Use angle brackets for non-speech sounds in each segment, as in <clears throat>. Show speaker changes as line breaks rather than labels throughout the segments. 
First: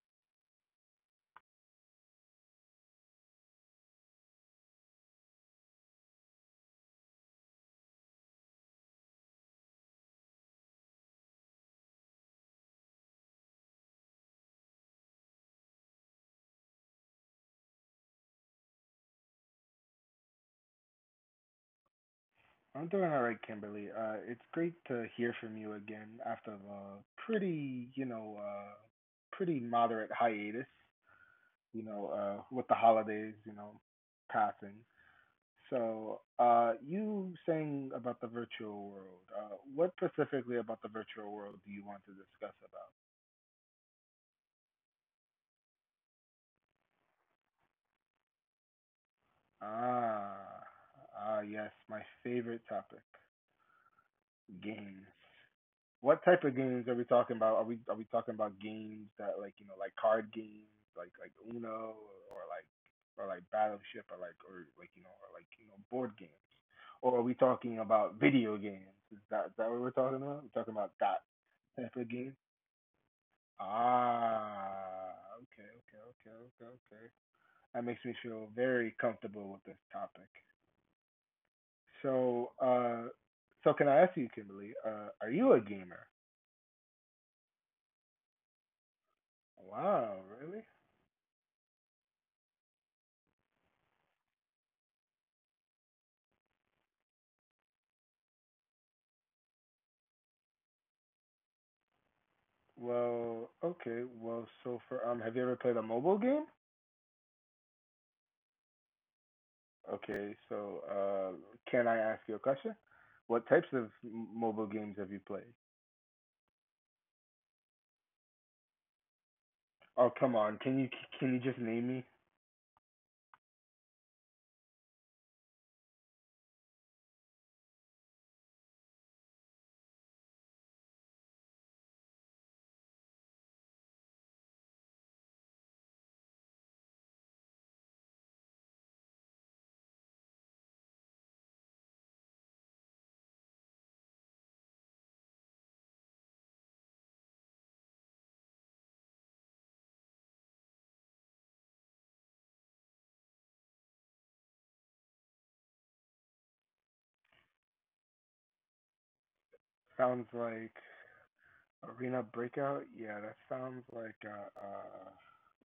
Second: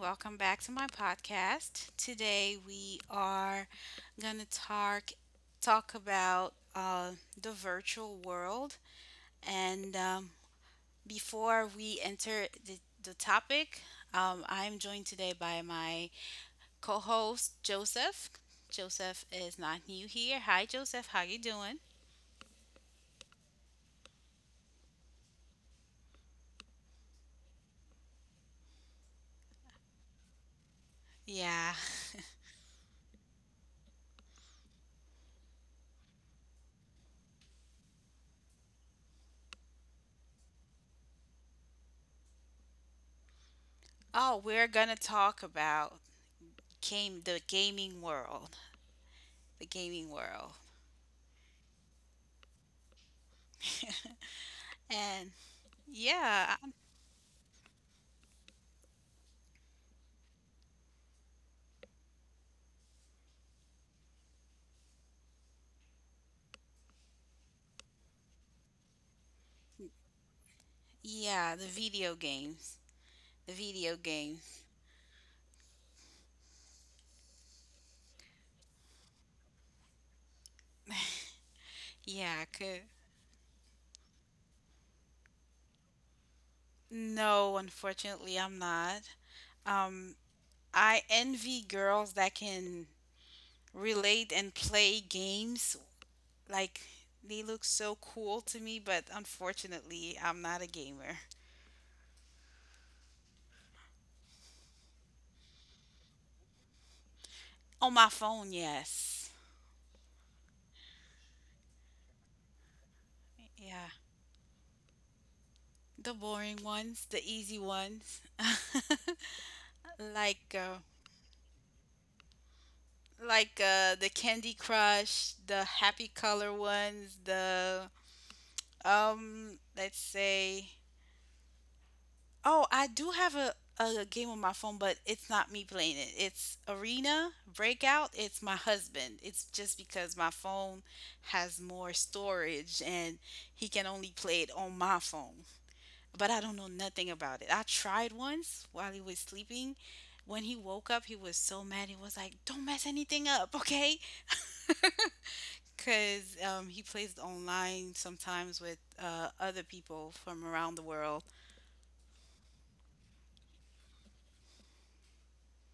Welcome back to my podcast. Today we are going to talk about the virtual world. And Before we enter the topic, I'm joined today by my co-host Joseph. Joseph is not new here. Hi, Joseph. How you doing?
I'm doing all right, Kimberly. It's great to hear from you again after the pretty, pretty moderate hiatus,
Yeah.
with the holidays, passing. So, you saying about the virtual world, what specifically about the virtual world do you want to discuss
Oh, we're gonna talk about game the gaming world. The
about?
gaming world.
Ah, yes, my favorite topic, games.
And
What type
yeah,
of games are we talking about? Are we talking about games that like card games like Uno, or like Battleship or like board games? Or are we talking about video games? Is that what we're talking about? We're talking about that
yeah, the
type of
video
game.
games. The video games.
Ah, Okay. That makes me feel very comfortable with this topic. So,
Yeah, could.
so can I ask you, Kimberly? Are you a gamer?
No, unfortunately, I'm not.
Wow,
Um,
really?
I envy girls that can relate and play games. Like, they look so cool to me, but unfortunately, I'm not a gamer.
Well, okay. Well, so for have you ever played a mobile game?
On my phone, yes.
Okay, so can I ask you a question? What types of
Yeah,
mobile games have you played?
the boring ones, the easy ones. <laughs>
Oh, come
Like,
on. Can
uh,
you can you just name me?
like, the Candy Crush, the happy color ones, the let's say, oh, I do have a game on my phone, but it's not me playing it. It's Arena Breakout. It's my husband. It's just because my phone has more storage and he can only play it on my phone. But I don't know nothing about it. I tried once while he was sleeping. When he woke up, he was so mad. He was like, "Don't mess anything up, okay?" Because he plays online sometimes with other people
Sounds
from around the
like
world.
Arena Breakout. Yeah, that sounds like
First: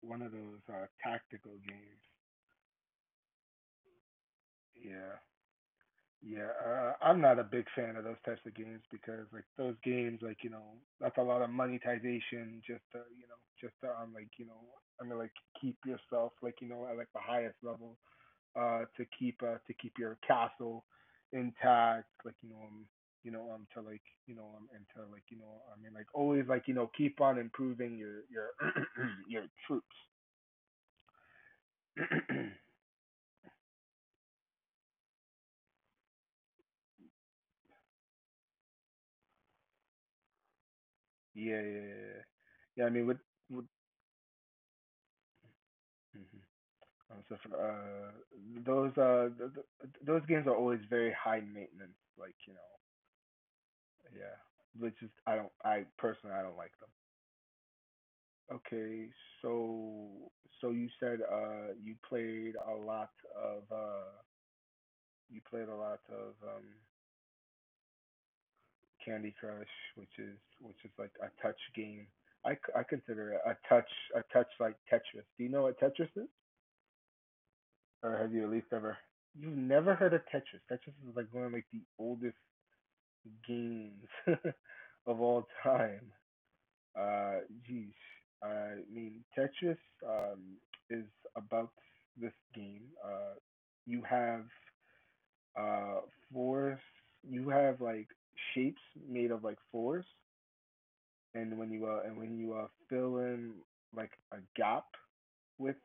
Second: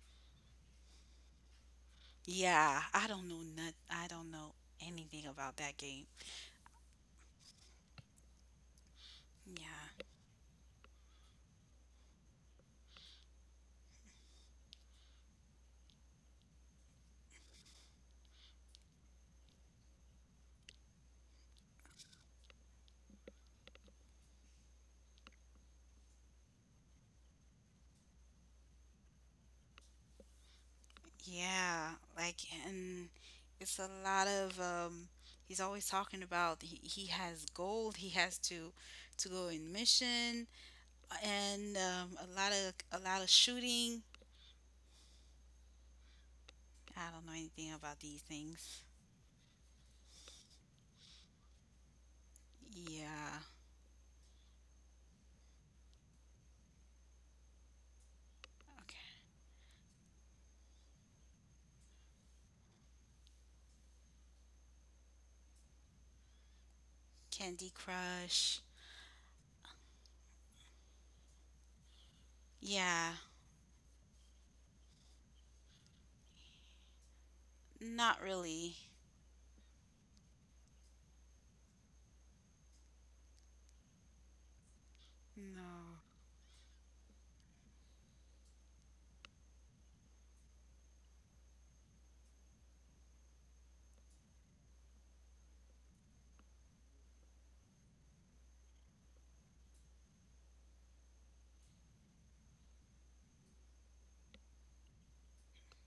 one of those tactical games.
Yeah, I don't know not, I don't know
Yeah.
anything about that game.
Yeah, I'm not a big fan of those types of games because like those
Yeah,
games, that's a lot of monetization just to you know, just to like you know, I mean like keep yourself at like the highest level, to keep your castle intact, to like you know and to like you know I mean like always keep on improving your <clears throat> your troops.
yeah,
<clears throat> yeah,
like and it's a lot of he's always talking about he has gold. He has to go in mission
yeah,
and
yeah, yeah.
a lot
Yeah, I
of a
mean with
lot of
with.
shooting.
Mhm.
I don't know
So for
anything about these things.
those th- th- those games are always very high maintenance. Like you know,
Yeah,
yeah. Which is I don't I personally I don't like them.
okay.
Okay, so you played a lot of you played a lot of um
Candy Crush.
Candy Crush, which is like a touch game. I
Yeah,
consider it a touch like Tetris. Do you know what Tetris is? Or
not
have you at least
really.
ever. You've never heard of Tetris. Tetris is like one of like the oldest games <laughs> of all
No.
time. Uh, geez, I mean Tetris, um, is about this game. You have uh fours. You have like shapes made of like fours, and when you fill in like a gap with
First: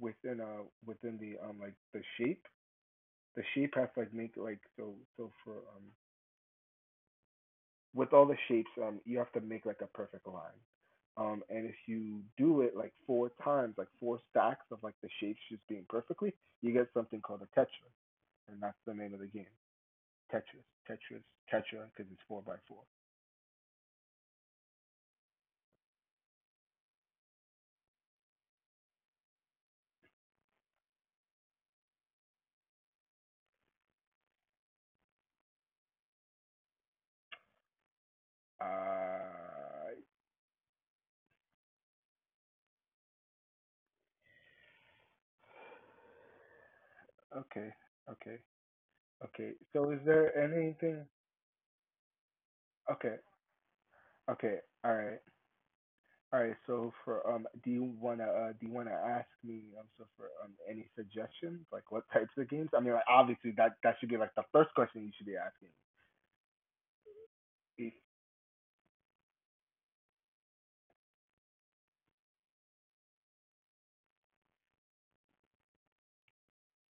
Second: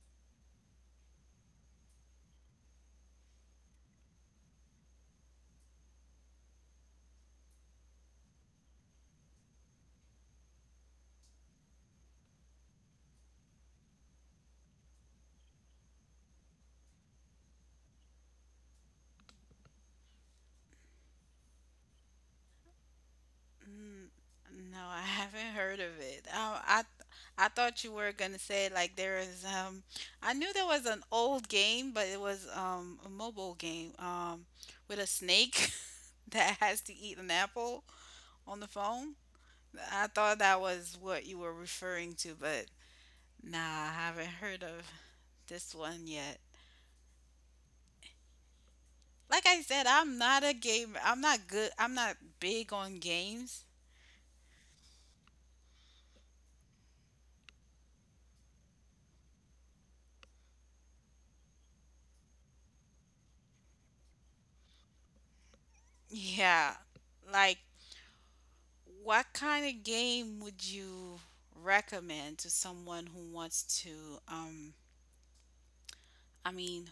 within within the the shape has to like make like so so for with all the shapes, you have to make like a perfect line. And if you do it like four times, like four stacks of like the shapes just being perfectly, you get something called a tetra, and that's the name of the game. Tetris, Tetra, because it's four by four.
N- No, I <laughs> haven't heard of it. Oh, I thought you were gonna say like there is I knew there was an old game, but it was a mobile game with a snake <laughs> that has to eat an apple on the phone.
Uh,
I thought that was what you were referring to, but nah, I haven't heard of this one yet.
okay, okay,
Like
okay.
I said,
So is
I'm
there
not a gamer.
anything?
I'm not good. I'm not big on
Okay,
games.
okay, All right. All right. So for do you wanna ask me so for any suggestions like what types of games? I mean, like obviously that should be like the first question you should be asking.
Yeah. Like,
It-
what kind of game would you recommend to someone who wants to, um, I mean,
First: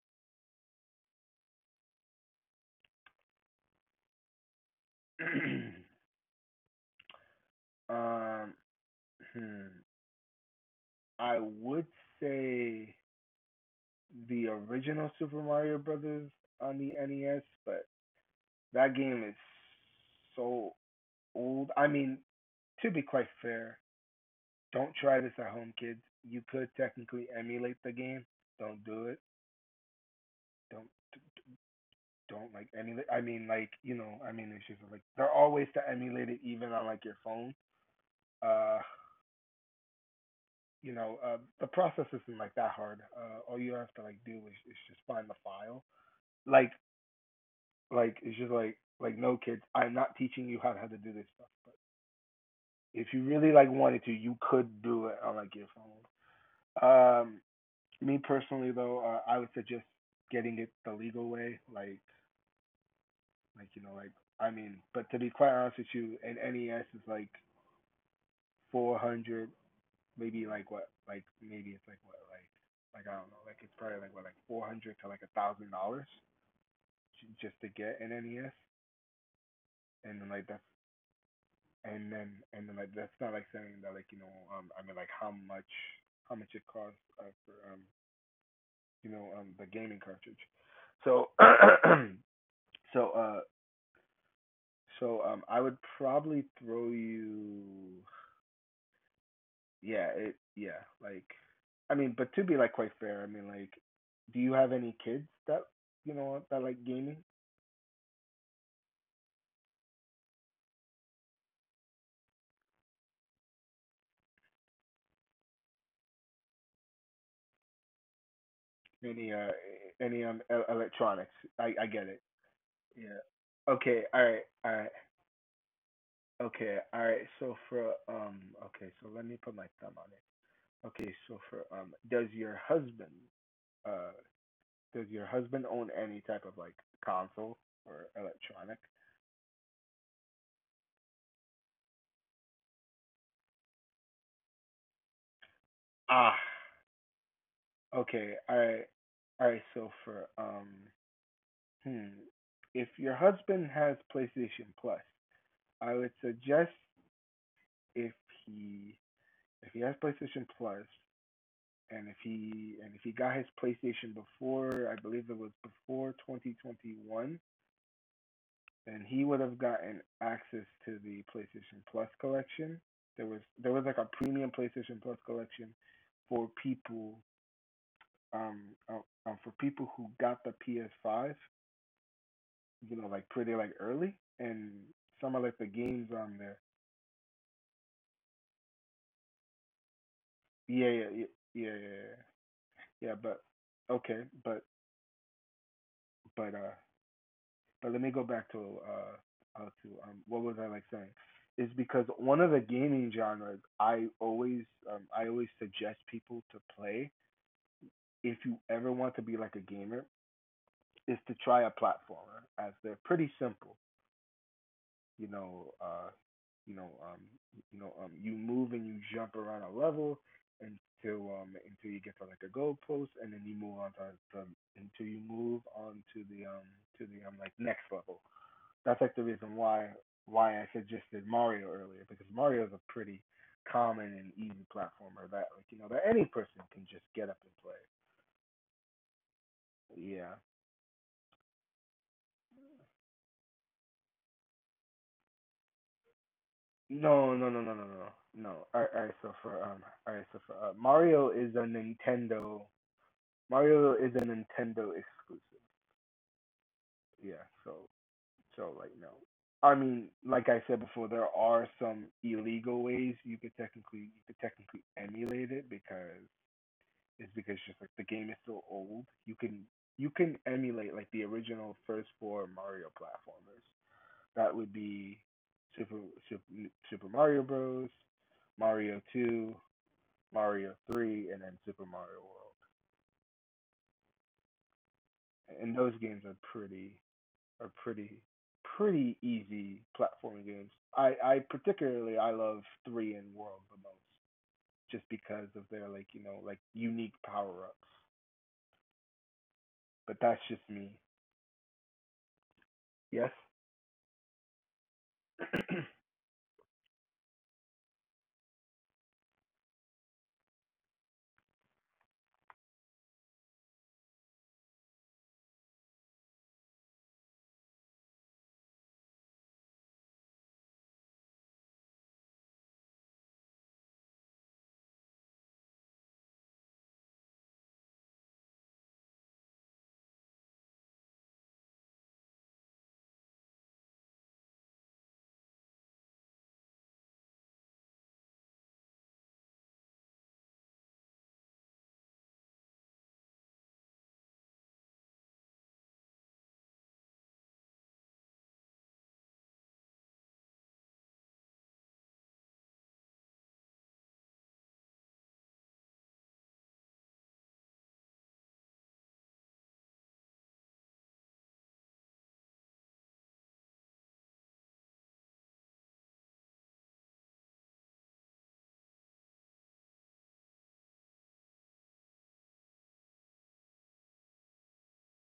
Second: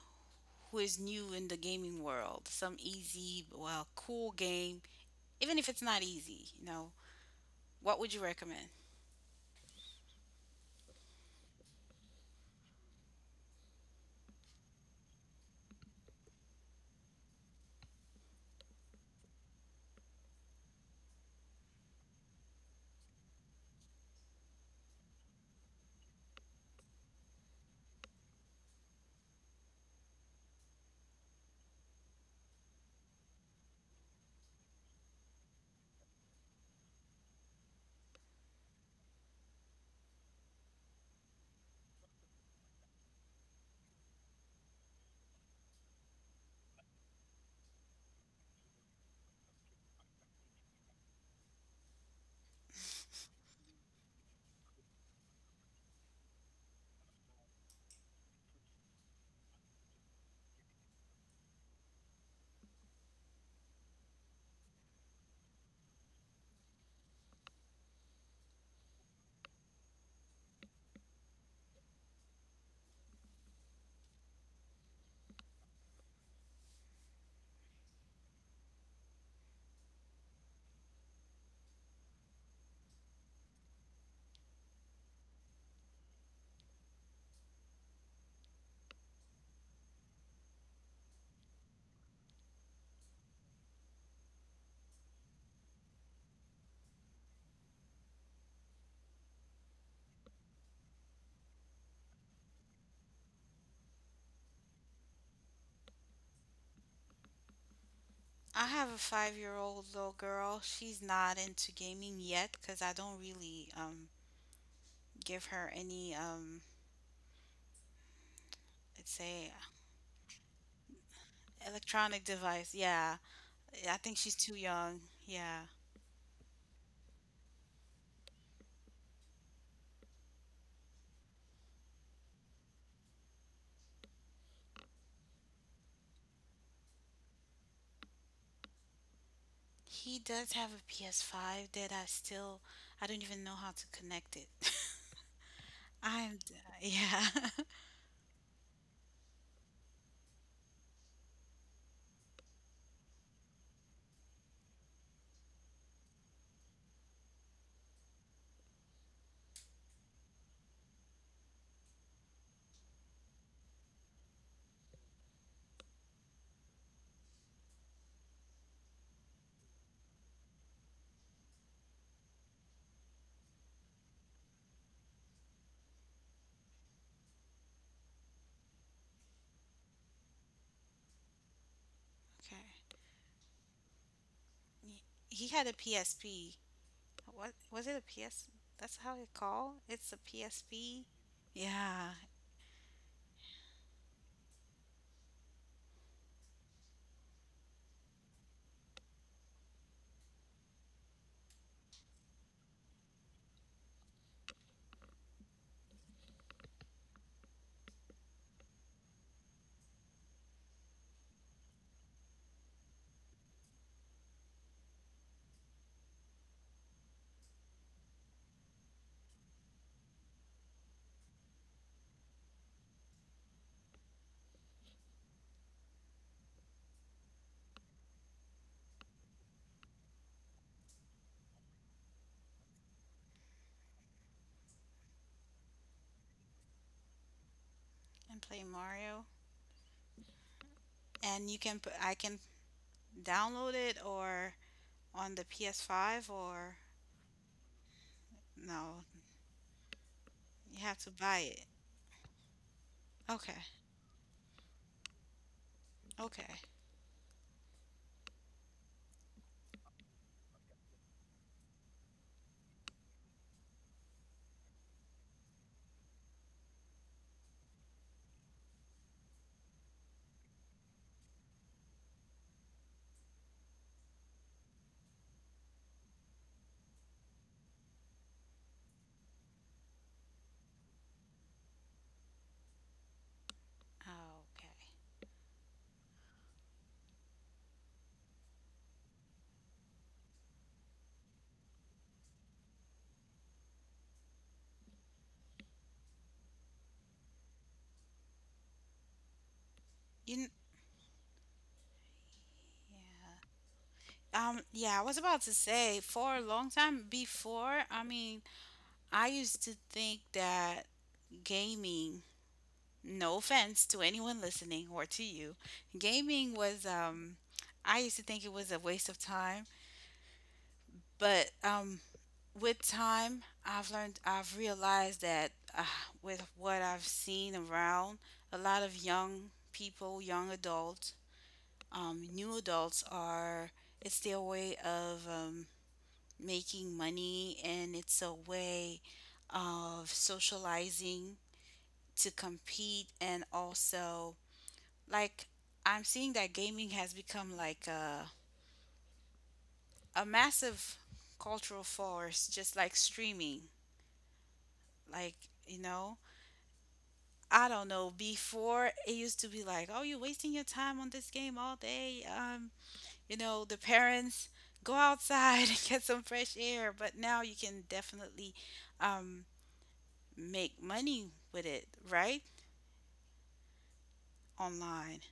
who is new in the gaming world? Some easy, well, cool game, even if it's
<clears throat>
not easy, you know, what would you
um,
recommend?
hmm, I would say the original Super Mario Brothers on the NES, but that game is so old. I mean, to be quite fair, don't try this at home, kids. You could technically emulate the game. Don't do it. Don't don't like emulate. I mean, it's just like there are ways to emulate it even on like your phone. Uh, the process isn't like that hard. All you have to like do is just find the file. Like, it's just like no kids, I'm not teaching you how to do this stuff. But if you really like wanted to, you could do it on like your phone. Um, me personally though, I would suggest getting it the legal way. Like you know, like I mean, but to be quite honest with you, an NES is like 400, maybe it's like what, like I don't know, like it's probably like what, like 400 to like $1,000 just to get an NES, and then like that's not like saying that how much it costs for you know the gaming cartridge, so <clears throat> so uh I would probably throw you. Yeah, it yeah, like I mean, but to be like quite fair, I mean like do you have any kids that you know that like gaming?
I have a 5-year-old little girl. She's not into gaming yet because I don't really give her any, let's
Any
say,
electronics? I get it.
electronic device. Yeah.
Yeah.
I
Okay,
think she's too young. Yeah.
All right. So for okay, so let me put my thumb on it. Okay, so for uh does your husband own any type of like console or electronic?
He does have a PS5 that I don't even know how to connect it. <laughs>
Ah,
I'm d- yeah. <laughs>
okay. All right. All right, so for um Hmm. If your husband has PlayStation Plus, I would suggest if he has PlayStation Plus and if he got his PlayStation before, I believe it was before 2021, then he would have gotten access to the PlayStation Plus collection. There was like a premium PlayStation Plus collection for people, um, uh, for people who got the PS5, you
Okay.
know, like pretty like early and
Y-
some of
He
like the
had a
games on
PSP.
there.
What was it a PS? That's how it called. It's a
Yeah, yeah,
PSP.
yeah, yeah, yeah,
Yeah,
yeah. Yeah, Yeah, But okay, but but uh, but let me go back to what was I like saying? Is because one of the gaming genres I always suggest people to play if you ever want to be like a gamer is to try a platformer as they're pretty simple. You know, you know, you know, you move and you jump around a level until you get to like a goalpost, and then you move on to until you move on to the like next level. That's like the reason why I suggested Mario earlier because Mario is a pretty common and easy platformer that like you know that any person can just get up and play.
and play Mario.
Yeah.
And you can put I can download it or on the PS5 or
No. All right, all
no,
right. So for all right. So for
you have to
Mario
buy
is a
it.
Nintendo
Okay.
Mario is a Nintendo exclusive.
Okay.
Yeah, so like no. I mean, like I said before, there are some illegal ways you could technically emulate it because it's just like the game is so old. You can emulate like the original first four Mario platformers. That would be Super Super, Super Mario Bros, Mario 2, Mario 3, and then Super Mario World.
Okay.
And those games are are pretty pretty easy platforming games. I particularly I love three and World the most, just because of their unique power ups. But
You
that's
kn-
just me. Yes.
yeah. Yeah, I was about to say
<clears throat>
for a long time before, I mean, I used to think that gaming, no offense to anyone listening or to you, gaming was, I used to think it was a waste of time. But with time, I've learned, I've realized that uh, with what I've seen around, a lot of young people, young adults, new adults are, it's their way of, making money, and it's a way of socializing to compete, and also like I'm seeing that gaming has become like a massive cultural force, just like streaming. Like, you know, I don't know, before it used to be like, oh, you're wasting your time on this game all day. You know, the parents, go outside <laughs> and get some fresh air. But now you can definitely, um, make money with it, right? Online.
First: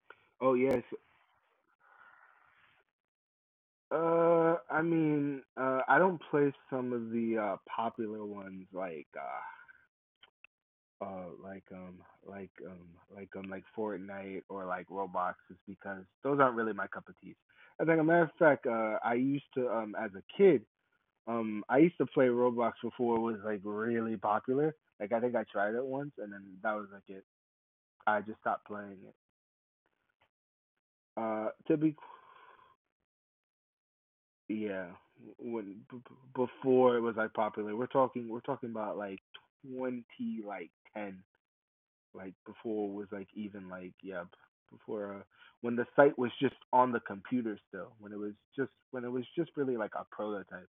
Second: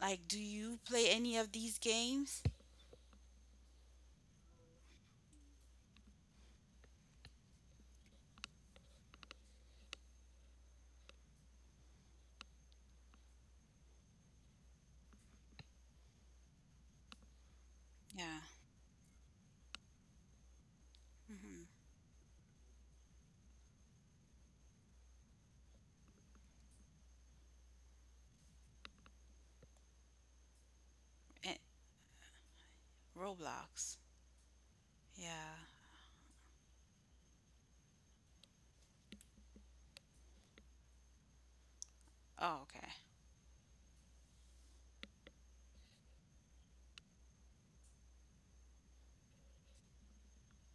Like, do
oh
you
yes.
play any of these games?
I mean, I don't play some of the popular ones uh like um like um like Fortnite or like Roblox just because those aren't really my cup of tea. As like a matter of
Yeah.
fact, I used to as a kid.
Hmm.
I used to play Roblox before it was like really popular. Like I think I tried it once, and then that was like it. I just stopped playing it.
And
To be
Roblox.
qu- yeah,
Yeah.
when before it was like popular. We're talking about like twenty like ten like
Oh, okay.
before it was like even like before when the site was just on the computer still when it was just really like a prototype.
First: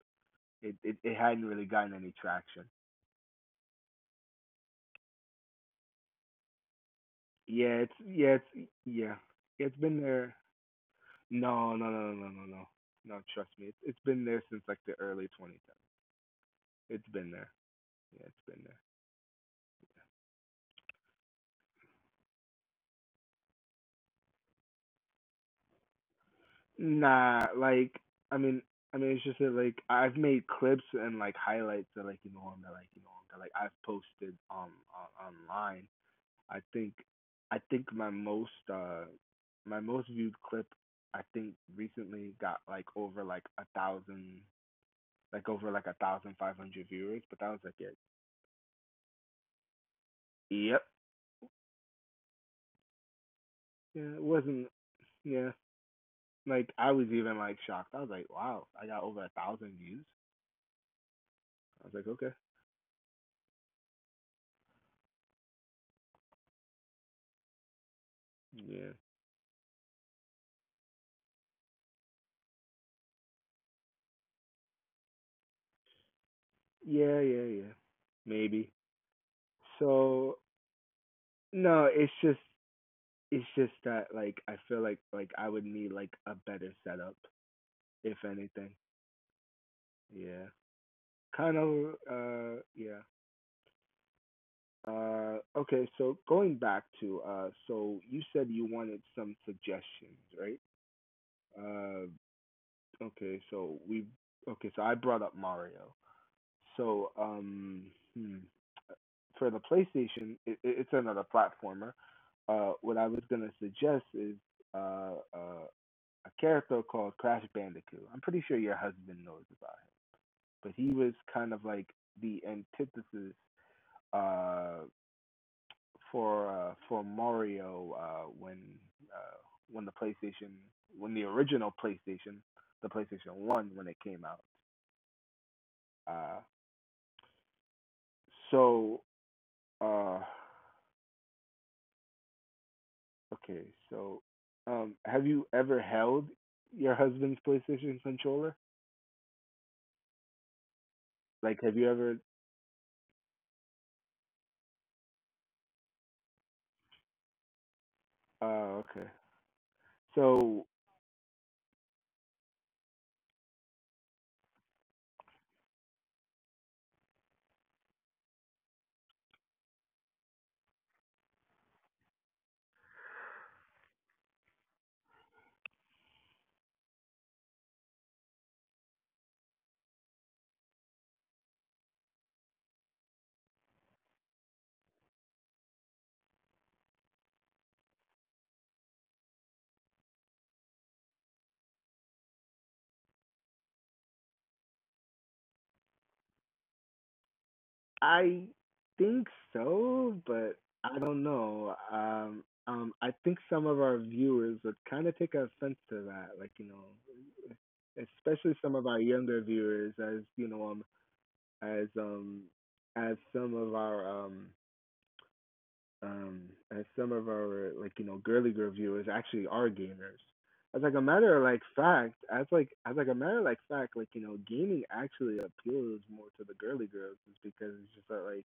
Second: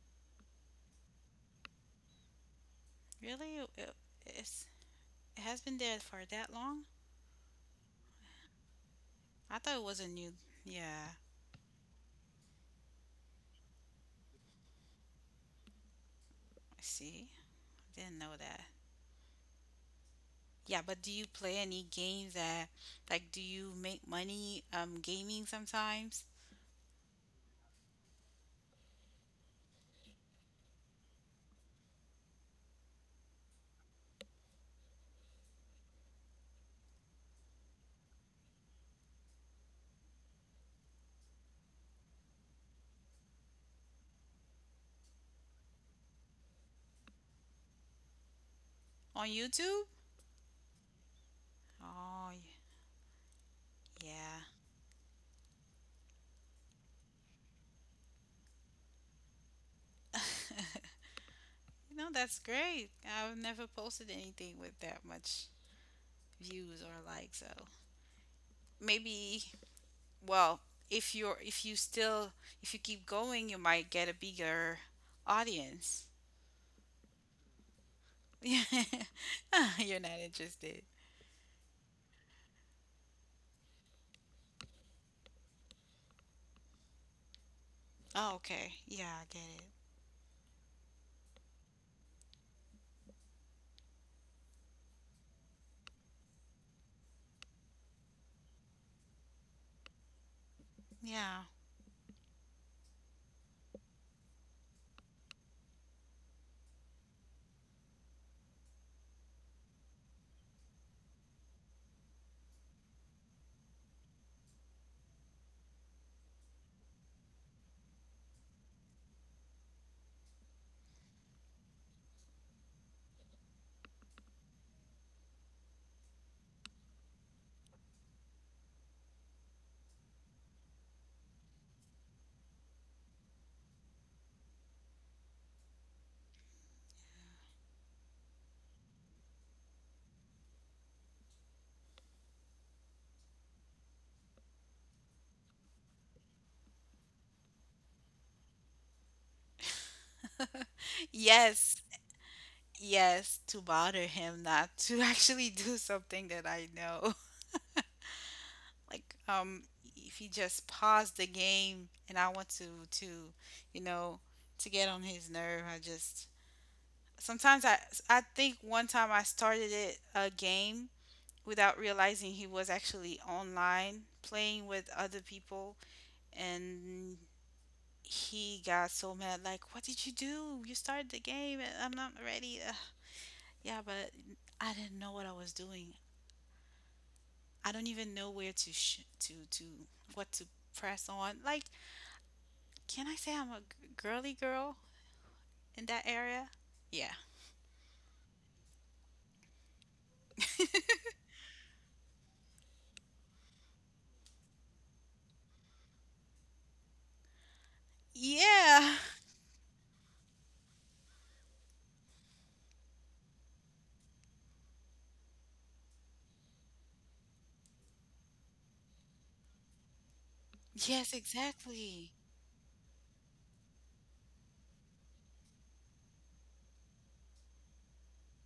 It hadn't really gotten any traction.
Really? It's it has been there for that long?
Yeah, it's yeah, it's yeah,
I thought
it's
it was
been
a
there.
new. Yeah.
No, no, no, no, no, no, no. No, trust me, it's been there since like the early 2010s.
I
It's
see.
been there.
Didn't
Yeah,
know
it's
that.
been there.
Yeah, but do you play any games that, like, do you make money gaming sometimes?
Nah, like I mean, I mean, it's just that like I've made clips and like highlights that like I've posted on, online. I think, I think my most viewed clip I think recently got like over like a thousand like over like a thousand five hundred viewers, but that was like it.
On YouTube?
Yep.
Oh,
Yeah, it wasn't. Yeah, like I was even like shocked. I was like, wow, I got over 1,000 views.
yeah. <laughs>
I was like,
No,
okay,
that's great. I've never posted anything with that much views or likes, so
yeah,
maybe, well, if you still, if you keep going, you might get a bigger audience.
yeah, yeah, yeah, maybe.
<laughs> You're not
So
interested.
no, it's just that like I feel like I would need like a better setup if
Oh,
anything.
okay. Yeah, I get it.
Yeah, kind of. Yeah. Okay, so going back to, you said you wanted some suggestions, right?
Yeah.
Uh, okay, so we okay, so I brought up Mario. So um, hmm, for the PlayStation, it's another platformer. What I was gonna suggest is uh, uh, a character called Crash Bandicoot. I'm pretty sure your husband knows about him, but he was kind of like the antithesis. Uh, for Mario, uh, when the PlayStation when the original PlayStation, the PlayStation One, when it came out. Uh, so uh, okay, so have you ever held your husband's PlayStation controller? Like, have
Yes,
you ever?
yes, to bother him, not to <laughs> actually do something that I know,
Uh, okay,
like, if he
so
just paused the game and I want to you know to get on his nerve. I just, sometimes I think, one time I started it a game without realizing he was actually online playing with other people, and he got so mad, like, what did you do? You started the game and I'm not ready. Ugh. Yeah, but I didn't know what I was doing. I don't even know where to sh- to what to press on, like, can I say I'm a girly girl in that area? Yeah.
I think so, but I don't know. I think some of our viewers would kind of take offense to that, like you know, especially some of our
Yeah.
younger viewers as you know um as um as some of our um as some of our like you know girly girl viewers actually are gamers. As like a
Yes,
matter of like
exactly.
fact as like a matter of like fact like you know gaming actually appeals more to the girly girls, is because it's just that like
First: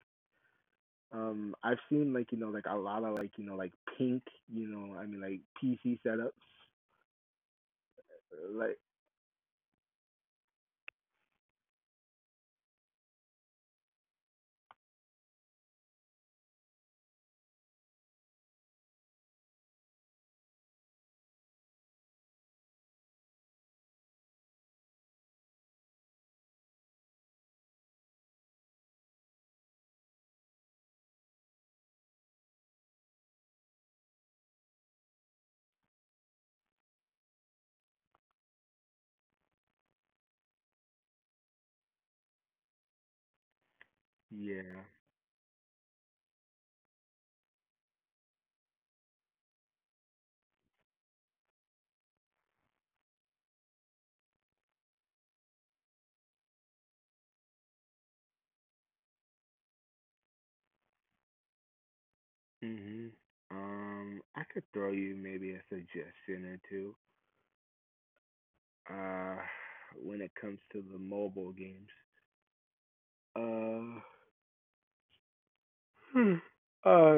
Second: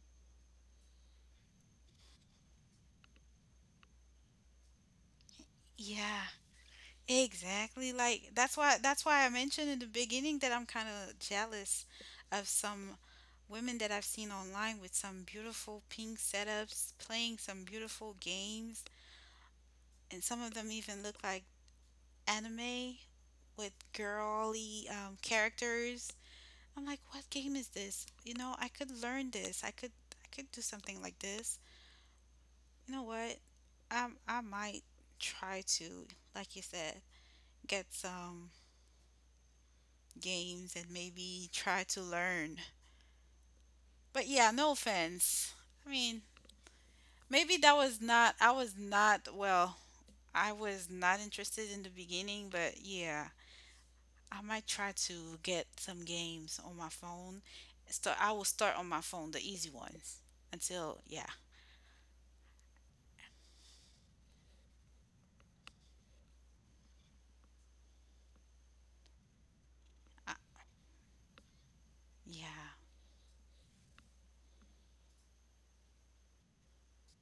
um I've seen like you know like a lot of like you know like pink, you know I mean, like PC
Yeah.
setups
Exactly. Like,
like
that's why I mentioned in the beginning that I'm kind of jealous of some women that I've seen online with some beautiful pink setups, playing some beautiful games, and some of them even look like anime with girly, characters. I'm like, what game is this? You know, I could learn this. I could do something like this. You know what? I might try to, like you said, get some games and maybe try to learn. But yeah, no
yeah.
offense. I mean, maybe that was not, I was not, well, I was not interested in the beginning, but yeah, I might try to get some games on my phone. So I will start on my phone, the easy ones, until, yeah,
Mhm. I could throw you maybe a suggestion or two. Uh, when
I,
it comes to the mobile games.
yeah.
Uh, hmm. uh,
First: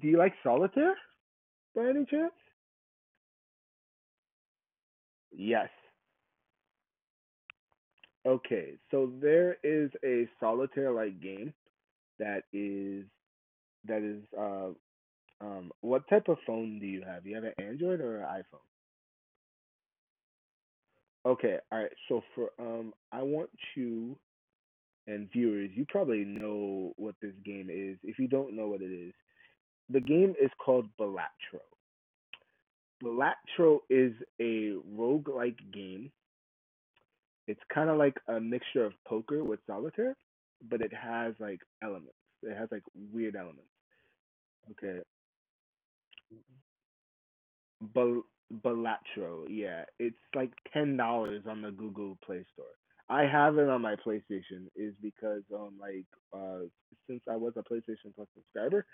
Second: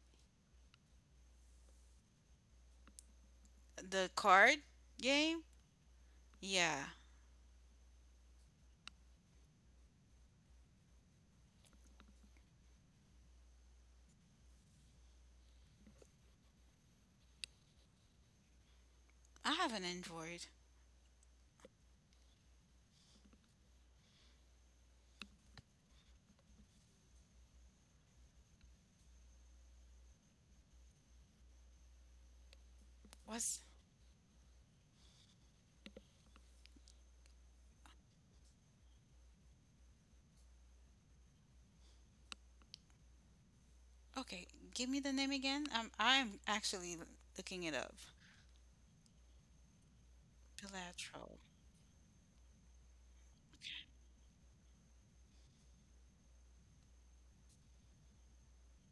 do you like solitaire by any chance?
The card game?
Yes.
Yeah,
Okay. So there is a solitaire-like game that is that is uh what type of phone do you have? You have an Android or an iPhone?
I have an Android.
Okay. All right. So for I want you and viewers, you probably know what this game is. If you don't know what it is, the game is called Balatro.
What's
Balatro is a roguelike game. It's kind of like a mixture of poker with solitaire, but it has like elements. It has like weird elements.
okay? Give
Okay.
me the name again. I'm actually looking it up.
Bal- Balatro, yeah. It's like
Bilateral,
$10 on the Google Play Store. I have it on my PlayStation is because uh since I was a PlayStation Plus subscriber,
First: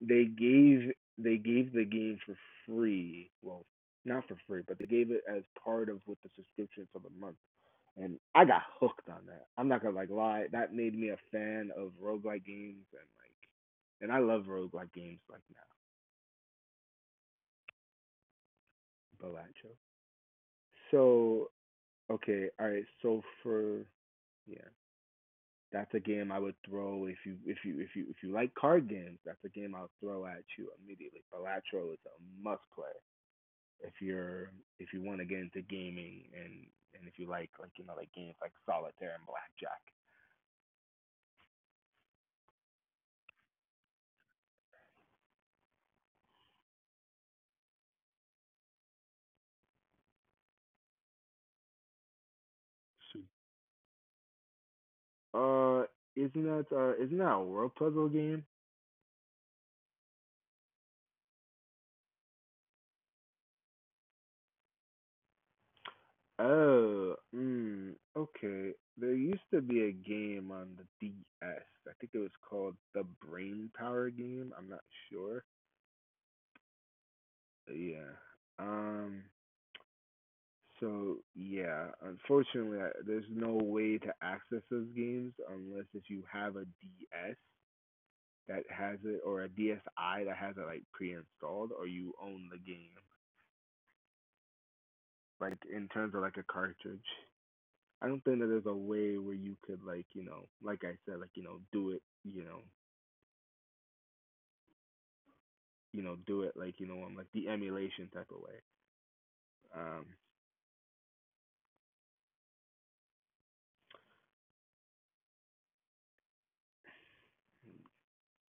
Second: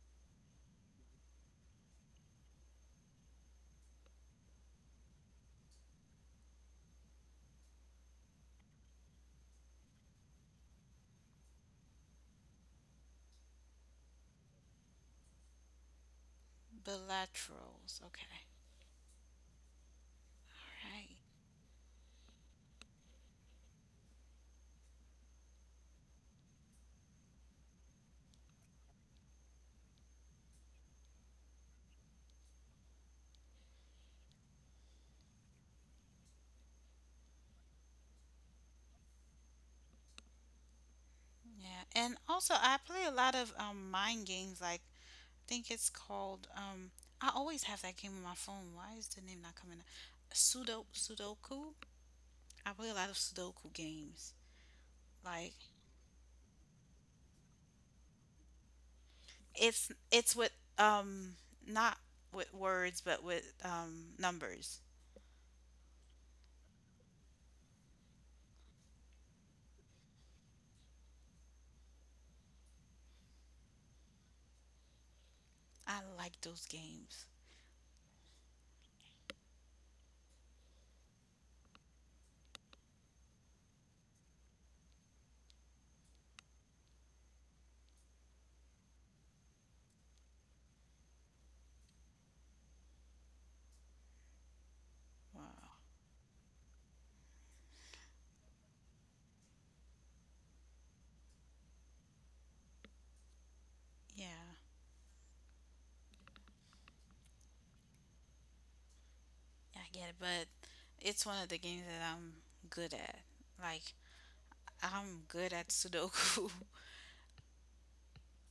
they gave they gave the game for free. Well, not for free, but they gave it as part of with the subscription for the month. And I got hooked on that. I'm not gonna like lie, that made me a fan of roguelike games, and I love roguelike games like now.
bilaterals. Okay,
Balacho.
all right.
So okay, alright, so for yeah. That's a game I would throw if you like card games, that's a game I'll throw at you immediately. Balatro is a must play. if you're if you want to get into gaming, and if you like you know like games like solitaire and blackjack.
Yeah, and also I play a lot of mind games. Like, I think it's called, I always have that game on my phone. Why is the name not coming up? Sudoku. I play a lot of Sudoku games. Like,
Uh, uh, isn't that a word puzzle game?
it's with, um not with words, but with numbers.
Oh, mm, okay. There used to be a game on the DS. I think it was called the Brain Power game. I'm not sure.
I like those games.
But yeah. Um. So yeah, unfortunately, there's no way to access those games unless if you have a DS that has it, or a DSI that has it like pre-installed, or you own the game. Like
Wow.
in terms of like a cartridge, I don't think that there's a way where you could like you know like I said like you know do it you know
Yeah,
you know do it like you know like the emulation type of way.
I get
Um,
it, but it's one of the games that I'm good at. Like, I'm good at Sudoku. <laughs>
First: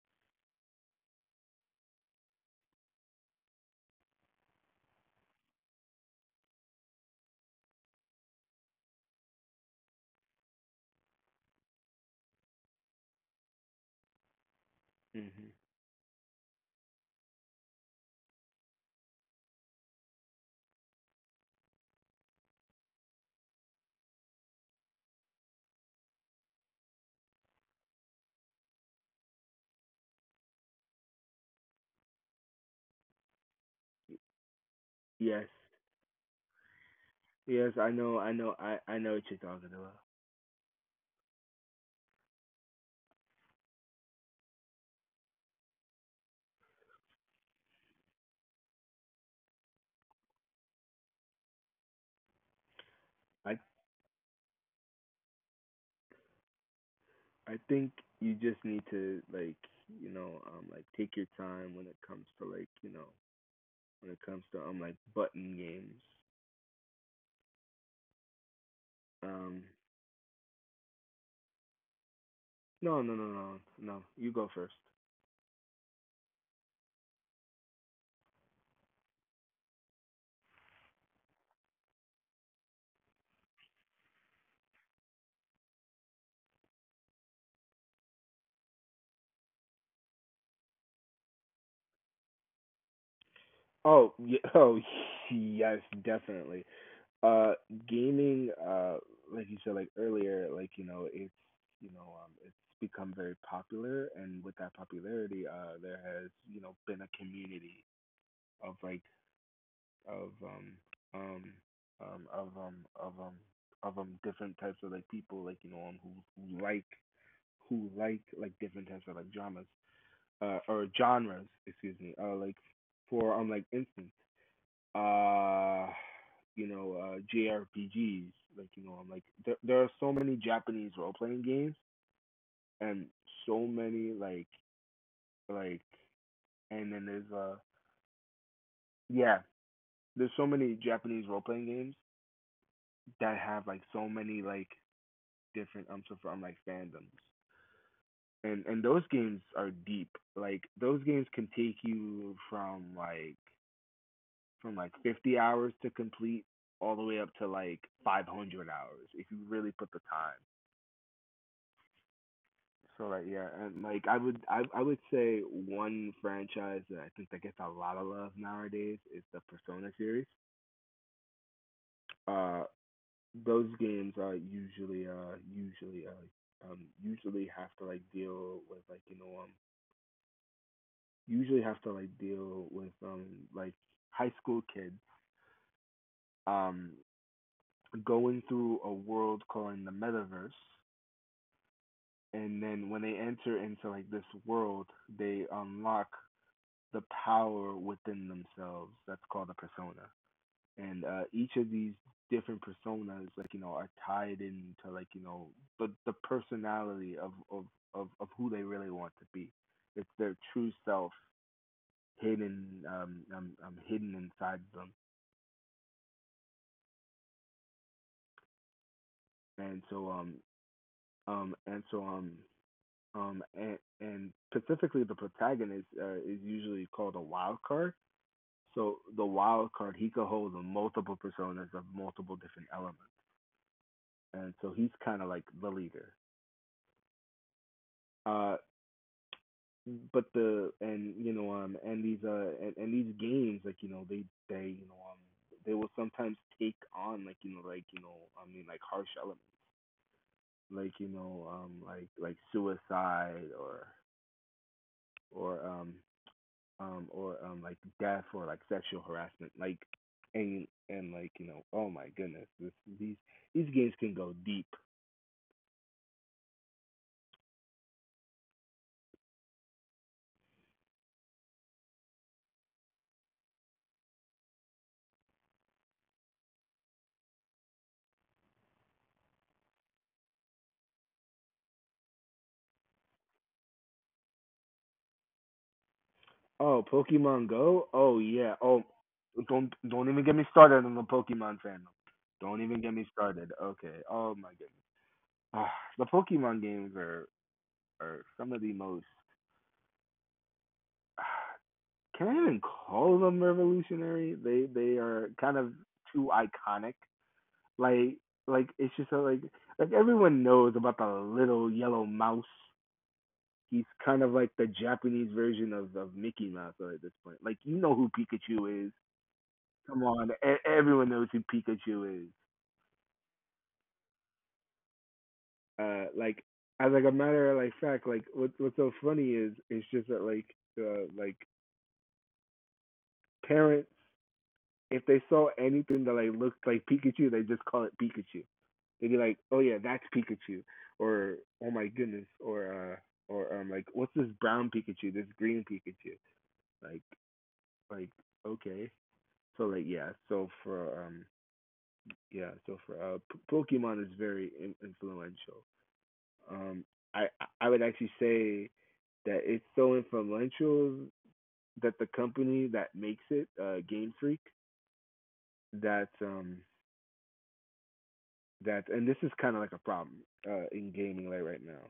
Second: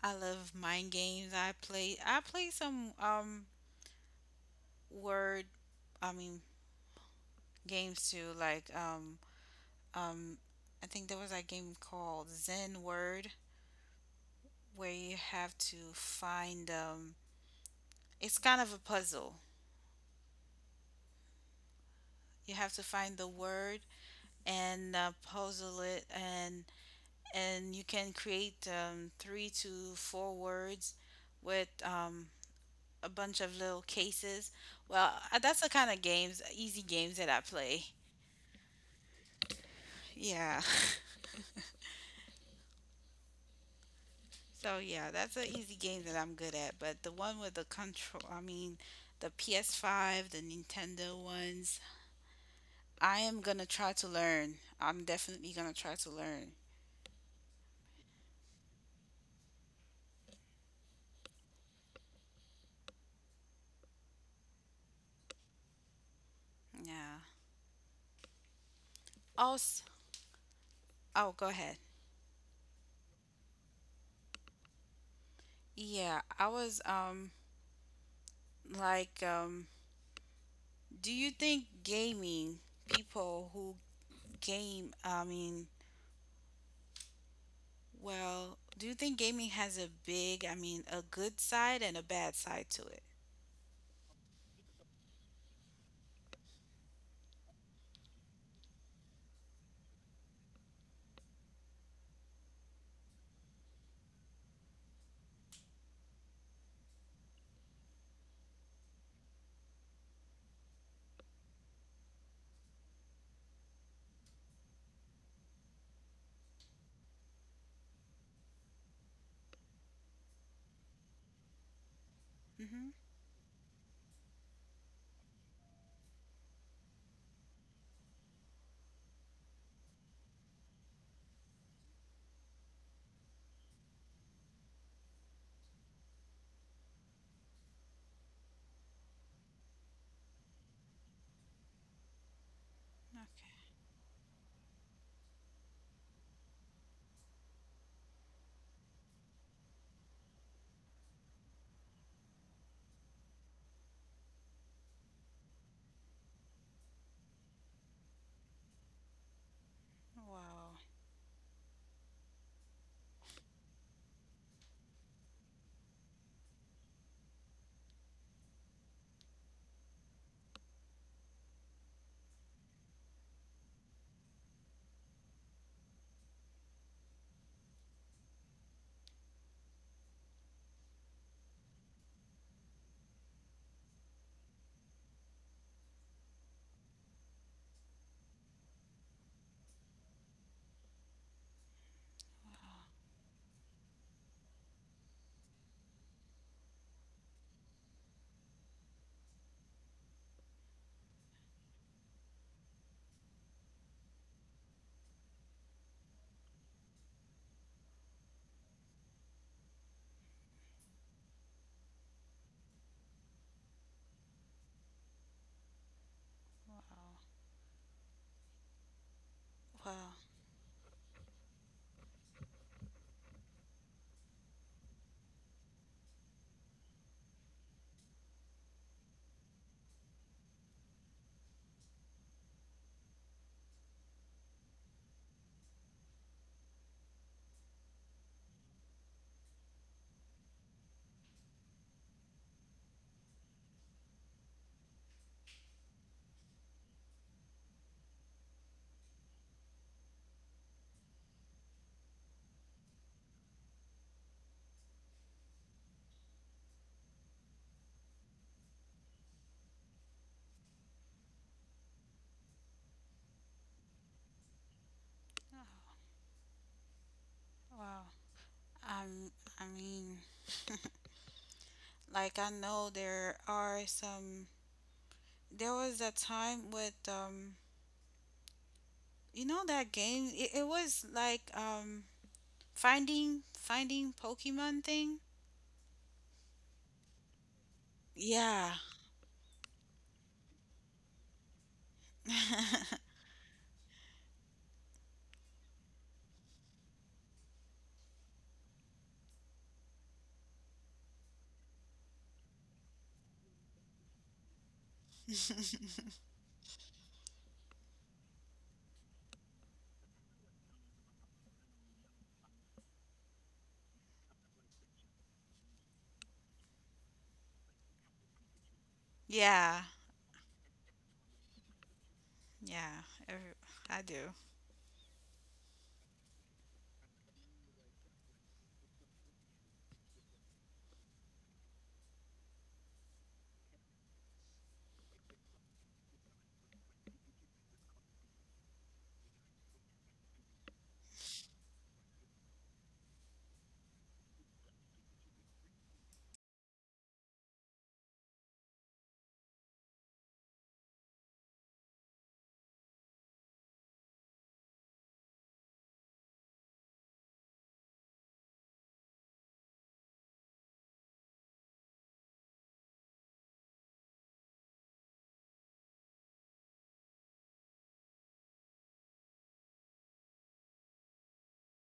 I love mind games. I play some word I mean games too, like, um I think there was a game called Zen Word where you
hmm
have to find, it's kind of a puzzle. You have to find the word and, puzzle it, and you can create, three to four words with, a bunch of little cases. Well,
yes,
that's the kind of games, easy games, that I
yes,
play.
I know, I know, I know what you're talking about.
Yeah. <laughs> So yeah, that's an easy game that I'm good at. But the one with the control, I mean, the PS5, the Nintendo ones, I am
I
gonna try to learn. I'm definitely gonna try to learn.
I think you just need to like you know like take your time when it comes to like you know when it comes to like button games
Yeah.
um.
Also, oh, go ahead.
No, no, no, no, no. You go first.
Yeah, I was, like, do you think gaming people who game I mean, well, do you think gaming has a big, I mean, a good side and a bad side to it?
Oh, yeah, oh, <laughs> yes, definitely. Uh, gaming, like you said, like earlier, like you know, it's become very popular, and with that popularity, there has you know been a community of like of um um um of um of um of different types of like people, like you know, um, who like like different types of like dramas. Uh, or genres, excuse me. Uh, like
Mhm.
for um, like instance, uh, you know, JRPGs. Like you know, I'm like there are so many Japanese role playing games, and so many like and then yeah there's so many Japanese role playing games that have
Okay.
like so many like different so from like fandoms, and those games are deep. Like those games can take you from like 50 hours to complete all the way up to like 500 hours if you really put the time.
Wow.
So like yeah, and like I would say one franchise that I think that gets a lot of love nowadays is the Persona series. Uh, those games are usually usually usually have to like deal with like you know usually have to like deal with like high school kids um going through a world called the metaverse, and
Wow.
then when they enter into like this world, they unlock the power within themselves. That's called a persona. And each of these different personas, like you know, are tied into like you know the personality of of who they really want to be. It's their true self hidden hidden inside them. And
Wow.
so and so and specifically the protagonist, is usually called a wild card. So the wild card, he could hold multiple personas of multiple different elements, and so he's kind of like the leader. Uh, but the and you know and these games like you know they you know they will sometimes take on like you know I mean like harsh elements, like you know like suicide or like death or like sexual harassment like, and like you know oh my goodness, this these these games can go deep.
Wow. Wow. Um I mean, <laughs> like, I know there are some there was a time with, you know, that game, it was like, finding Pokemon thing?
Oh, Pokemon Go, oh yeah,
Yeah.
oh, don't even get me started on the Pokemon fandom, don't even get
<laughs>
me started, okay, oh my goodness, ah, the Pokemon games are some of the most, <sighs> can I even call them revolutionary? They are kind of too iconic. Like it's just like everyone knows about the little yellow mouse. He's kind of like the Japanese version of Mickey Mouse at this point. Like you know who Pikachu is.
Yeah.
Come on, everyone knows who Pikachu is.
Yeah. Every, I do.
Like as like a matter of like fact, like what's so funny is it's just that like parents, if they saw anything that like looked like Pikachu, they just call it Pikachu. They'd be like, "Oh yeah, that's Pikachu," or "Oh my goodness," or like, "What's this brown Pikachu? This green Pikachu?" Like, like okay, so like yeah, so for P- Pokemon is very influential. Um, I I would actually say that it's so influential that the company that makes it, Game Freak, that that and this is kind of like a problem in gaming like right now,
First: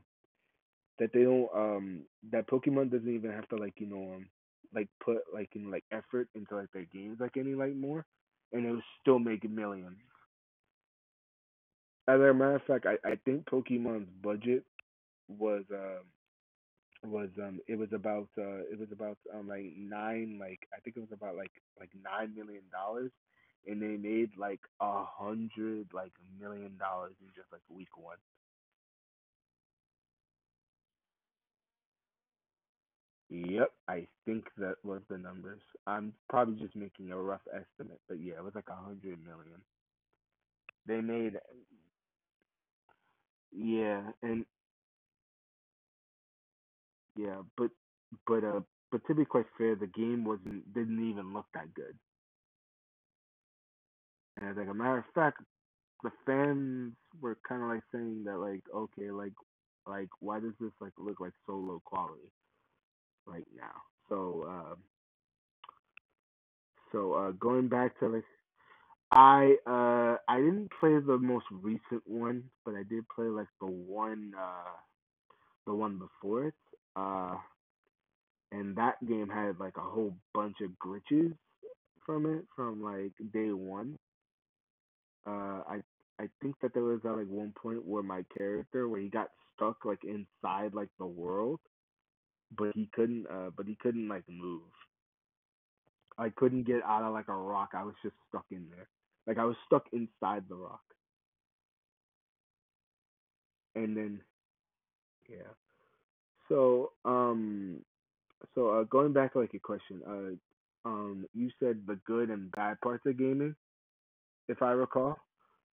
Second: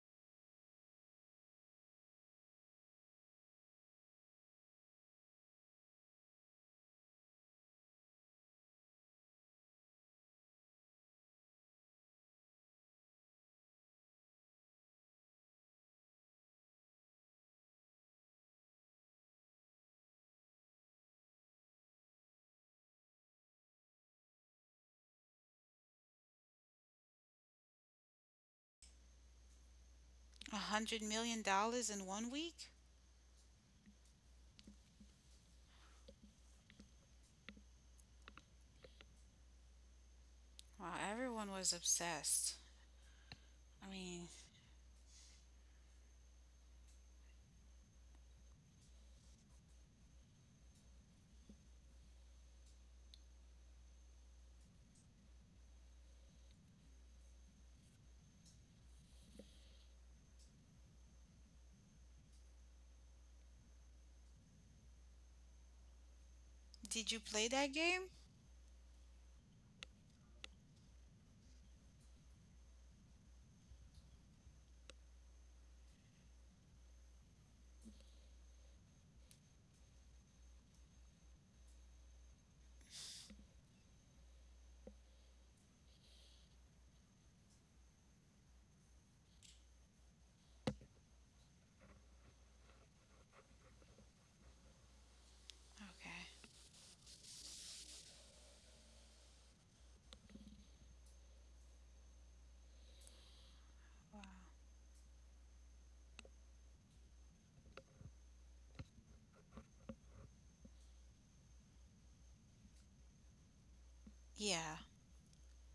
that they don't that Pokemon doesn't even have to like you know like put like in like effort into like their games like any like more, and it was still making millions. As a matter of fact, I think Pokemon's budget was uh was it was about like nine like I think it was about like $9 million, and they made like a hundred like million dollars in just like week one.
$100 million in one week?
Yep, I think that was the numbers. I'm probably just making a rough estimate, but yeah, it was like 100 million.
Wow,
They made
everyone was obsessed. I
yeah,
mean,
and yeah, but uh but to be quite fair, the game wasn't didn't even look that good. And as like a matter of fact, the fans were kind of like saying that like okay, like why does this like look like so low quality right now? So uh,
did
so
you
uh,
play
going
that
back to
game?
like I didn't play the most recent one, but I did play like the one before it. Uh and that game had like a whole bunch of glitches from it from like day one. Uh I I think that there was at like one point where my character where he got stuck like inside like the world, but he couldn't like move. I
Okay.
couldn't get out of like a rock. I was just stuck in there. Like I was stuck inside the rock. And
Wow.
then yeah. So, um, so, going back to like your question, you said the good and bad parts of gaming, if I
Yeah.
recall.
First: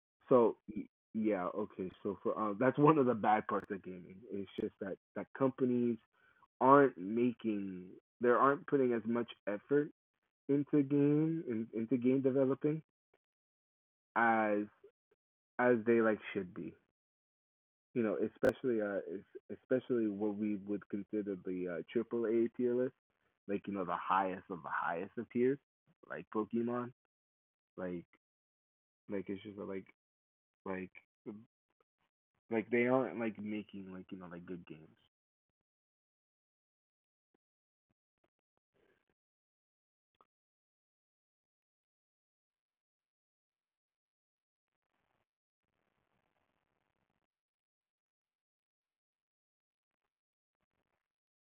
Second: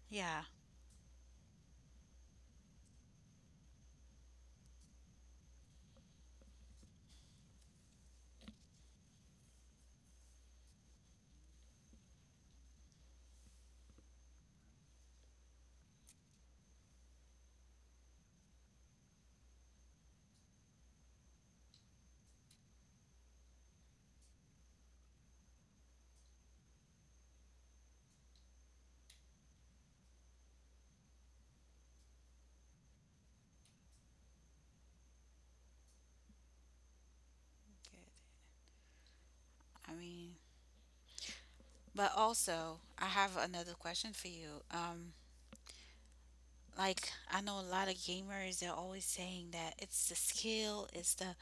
Yeah.
So, y- yeah, okay. So for that's one of the bad parts of gaming. It's just that companies aren't making, they aren't putting as much effort into game developing as as they like should be. You know, especially what we would consider the triple A tier list, like you know, the highest of tiers, like Pokemon, like like it's just like like they aren't like making like you know like good games.
Good. I mean, but also, I have another question for you. Like, I know a lot of gamers are always saying that it's the skill, it's the,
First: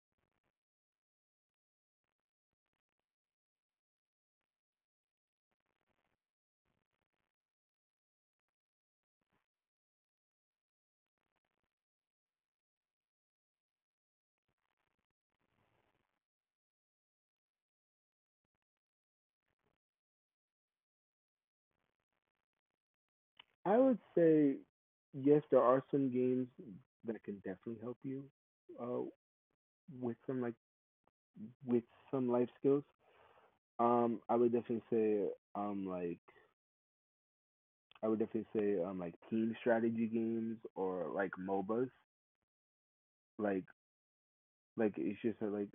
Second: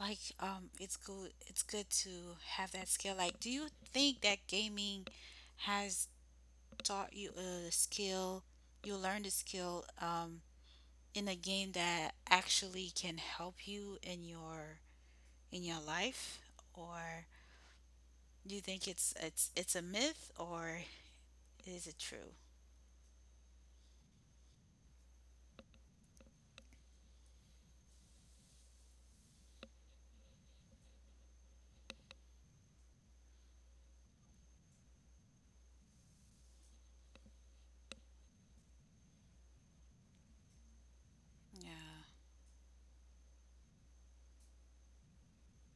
like, it's good to have that skill. Like, do you think that gaming has taught you a skill, you learned a skill um in a game, that actually can help you in your life? Or do you think it's a myth, or is it true?
I would say yes, there are some games that can definitely help you uh, with some like with some life skills. Um, I would definitely say um, I would definitely say like team strategy games or like
Yeah.
MOBAs. Like like it's just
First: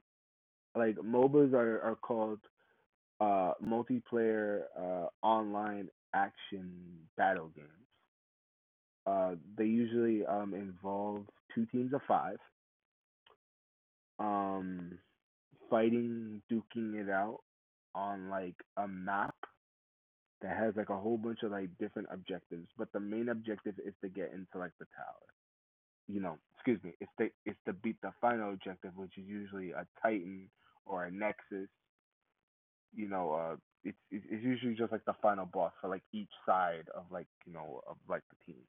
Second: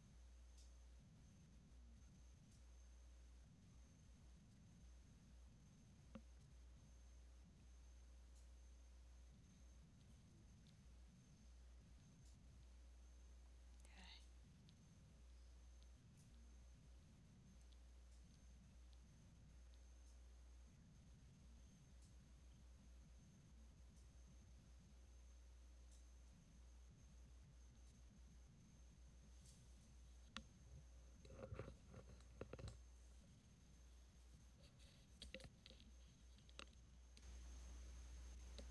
like MOBAs are called multiplayer online action battle games. They usually involve two teams of 5 um fighting duking it out on like a map that has like a whole bunch of like different objectives, but the main objective is to get into like the tower. You know, excuse me, it's to beat the final objective, which is usually a Titan or a Nexus. You know, uh, it's usually just like the final boss for like each side of like you know of like the team.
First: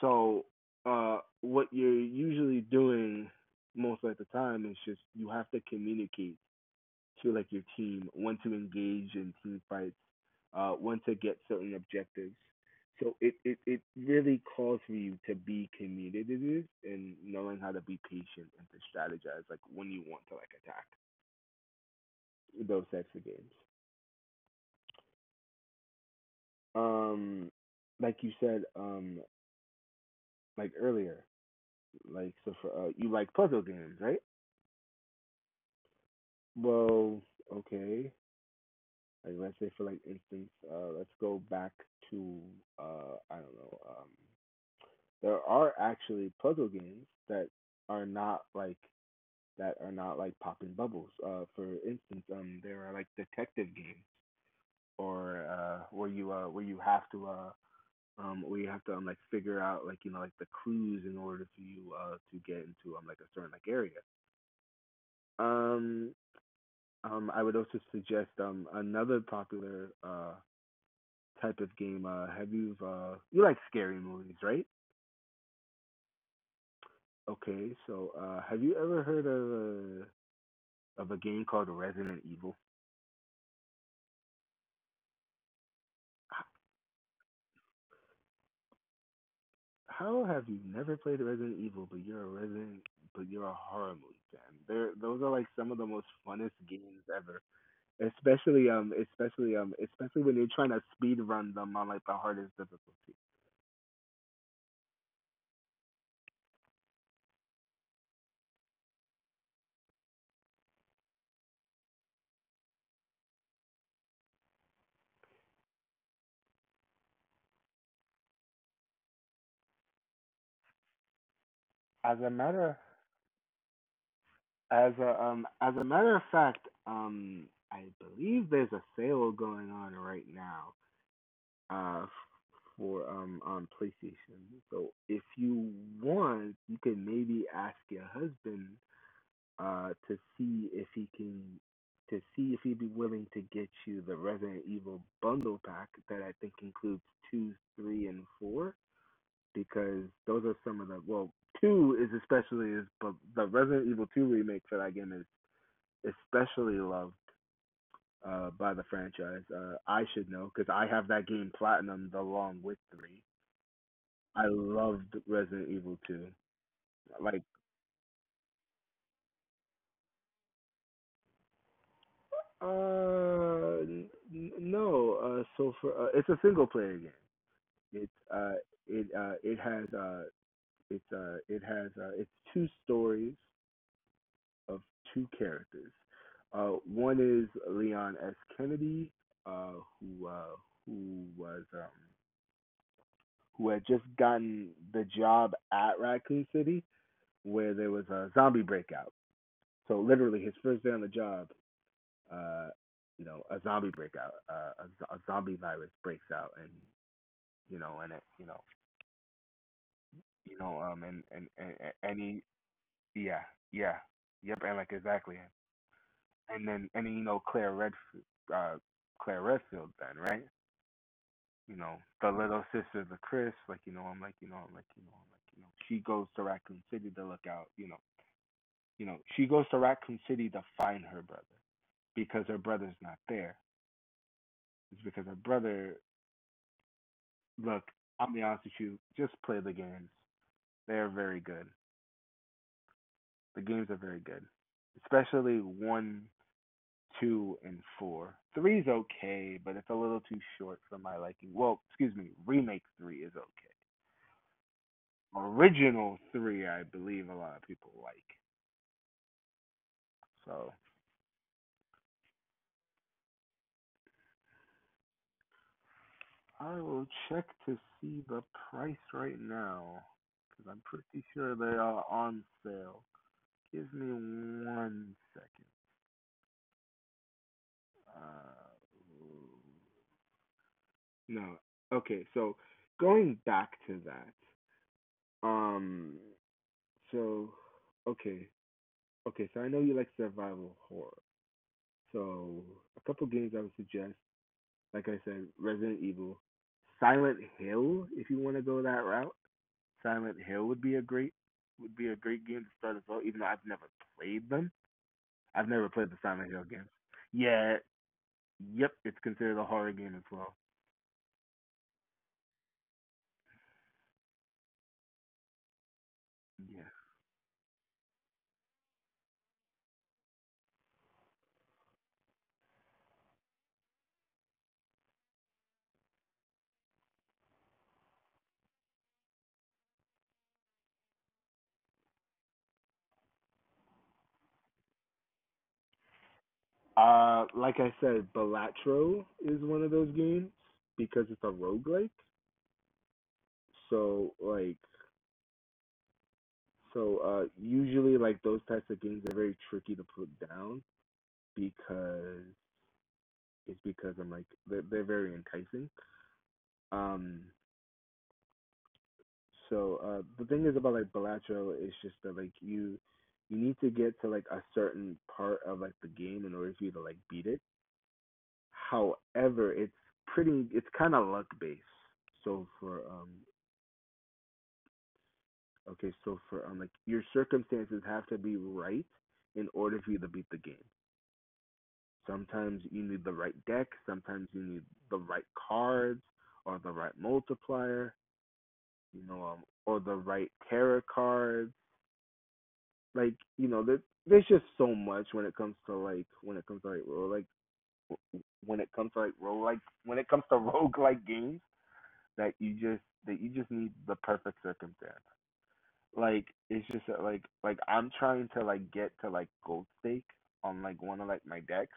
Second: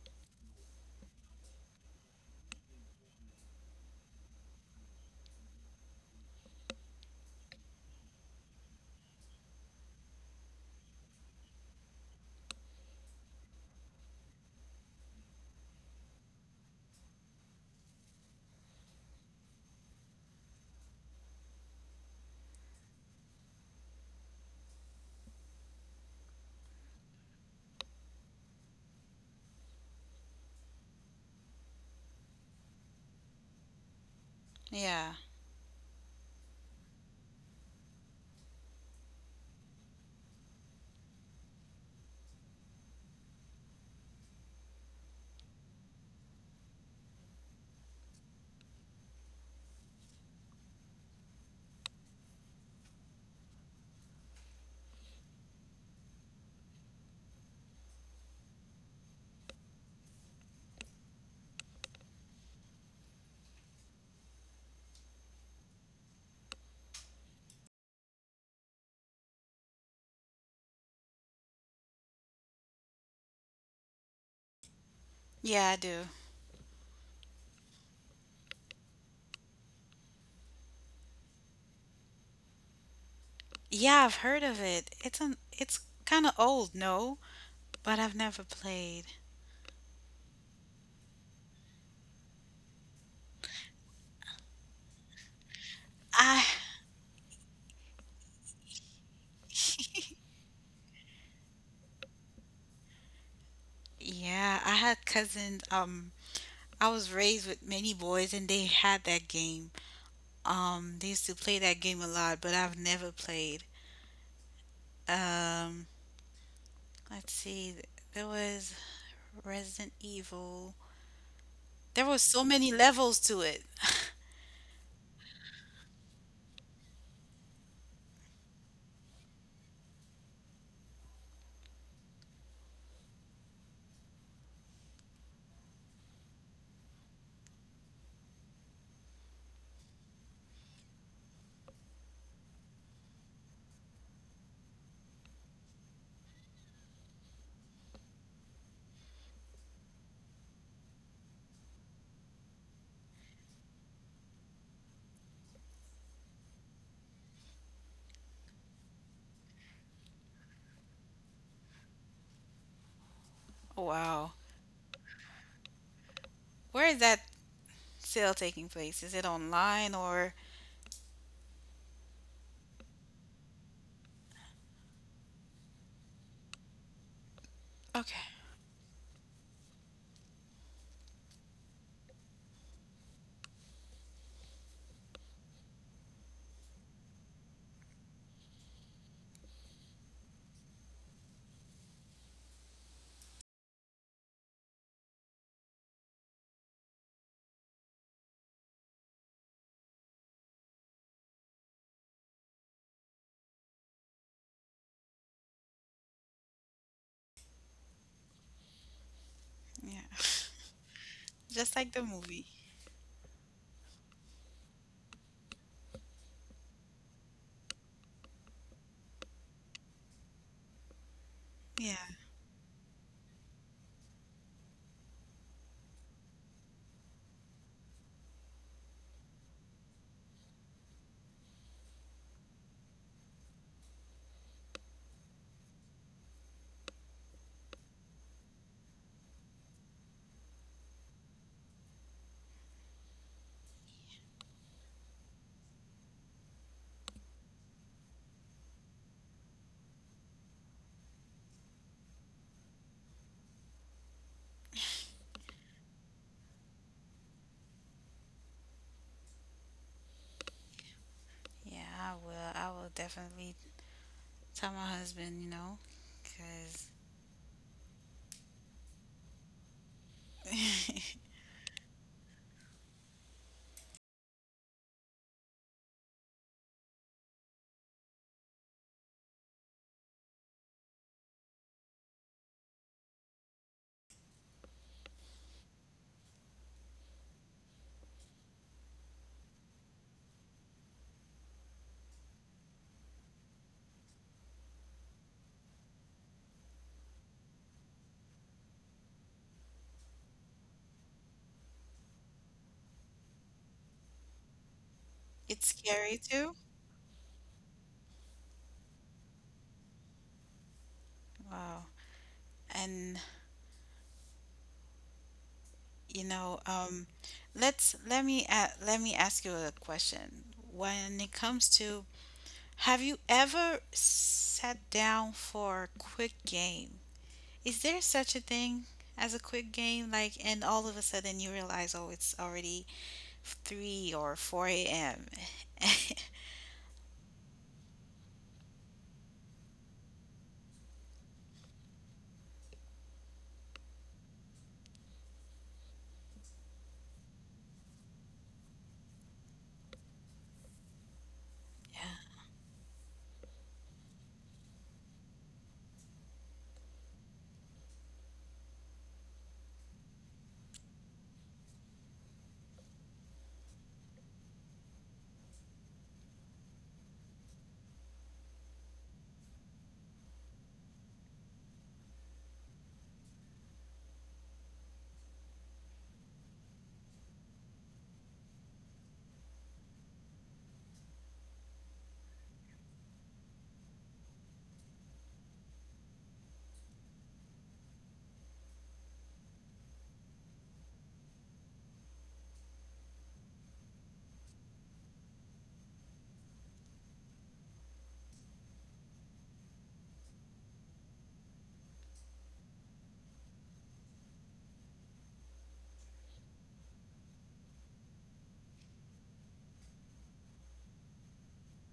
So what you're usually doing most of the time is just you have to communicate to like your team, when to engage in team fights, when to get certain objectives. So it really calls for you to be committed to this and knowing how to be patient and to strategize like when you want to like attack those types of games. Um, like you said, like earlier, so for you like puzzle games, right?
Yeah.
Well, okay. Like let's say for like instance, let's go back to I don't know, there are actually puzzle games that are not like that are not like popping bubbles. For instance, there are like detective games or where you have to like figure out like you know like the clues in order for you to get into like a certain like area. Um, I would also suggest another popular type of game. Have you You like scary movies, right?
Yeah, I do.
Okay, so have you ever heard of a game called Resident Evil?
Yeah, I've heard of it. It's
H-
kind of old, no, but I've never played.
How have you never played Resident Evil, but you're a horror movie fan? Those are like some of the most funnest
I
games ever. Especially when you're trying to speed run them on like the hardest difficulty.
yeah, I had cousins. I was raised with many boys, and they had that game. They used to play that game a lot, but I've never played. Um, let's see. There was Resident Evil. There
As
was
a
so many
matter
levels to it.
as a matter of fact, I believe there's a sale going on right now. Uh, for on PlayStation. So if you want, you can maybe ask your husband uh, to see if he can to see if he'd be willing to get you the Resident Evil bundle pack that I think includes two, three, and four because those are some of the well two is especially is but the Resident Evil two remake for that game is especially loved by the franchise. I should know because I have that game platinumed along with three.
Wow.
I loved Resident Evil two.
Where is that
Like
sale taking place? Is it online or?
n- no so for It's a single player game. It's
Okay.
it it has it's it has It's two stories of two characters. One is Leon S. Kennedy, uh, who uh, who was who had just gotten the job at Raccoon City, where there was a zombie breakout. So literally, his first day on the job, uh, you know, a zombie virus breaks out, and you know, and it,
Yeah.
you know, um, and and and,
Just like the
and he—
movie.
Yeah, yeah, yep, and like exactly, and then, you know, Claire Redfield, uh, Claire Redfield, then right? You
Yeah.
know the little sister of Chris, like you know I'm like you know I'm like you know I'm like you know she goes to Raccoon City to look out, you know she goes to Raccoon City to find her brother because her brother's not there. It's because her brother, look, I'll be honest with you, just play the games. They are very good. The games are very good, especially one two and four. Three is okay, but it's a little too short for my liking. Well, excuse me, remake three is okay. Original three, I believe a lot of people like. So
Yeah, I will. I will definitely tell my husband, you know,
I
because
will check to see the price right now because I'm pretty sure they are on sale. Give me one second. Uh, no, okay. So going back to that, um, so okay, Okay, so I know you like survival horror. So a couple games I would suggest, like I said, Resident Evil, Silent Hill. If you want to go that route, Silent Hill would be a great game to start as well. Even though I've never played them, I've
it's
never played the
scary
Silent
too.
Hill games. Yeah, yep, it's considered a horror game as well.
Wow. And you know,
Yeah.
let me ask you a question. When it comes to, have you ever sat down for a quick game? Is there such a thing as a quick game? Like, and all of a sudden you realize, oh, it's already 3 or 4 a.m. <laughs> Yeah.
Like I said, Balatro is one of those games because it's a roguelike. So like So usually, like those types of games are very tricky to put down because because they're very enticing. Um, the thing is about like Balatro is just that like you need to get to like a certain part of like the game in order for you to like beat it. However, it's pretty it's kind of luck based. So for okay, so for like your circumstances have to be right in order for you to beat the game. Sometimes you need the right deck. Sometimes you need the right cards or the right multiplier, you know, or the right tarot cards. Like, you know, there's just so much when it comes to like when it comes to like rogue like when it comes to like rogue like when it comes to <laughs> rogue like games that you just need the perfect circumstance. Like it's just like I'm trying to like get to like gold stake on like one of like my decks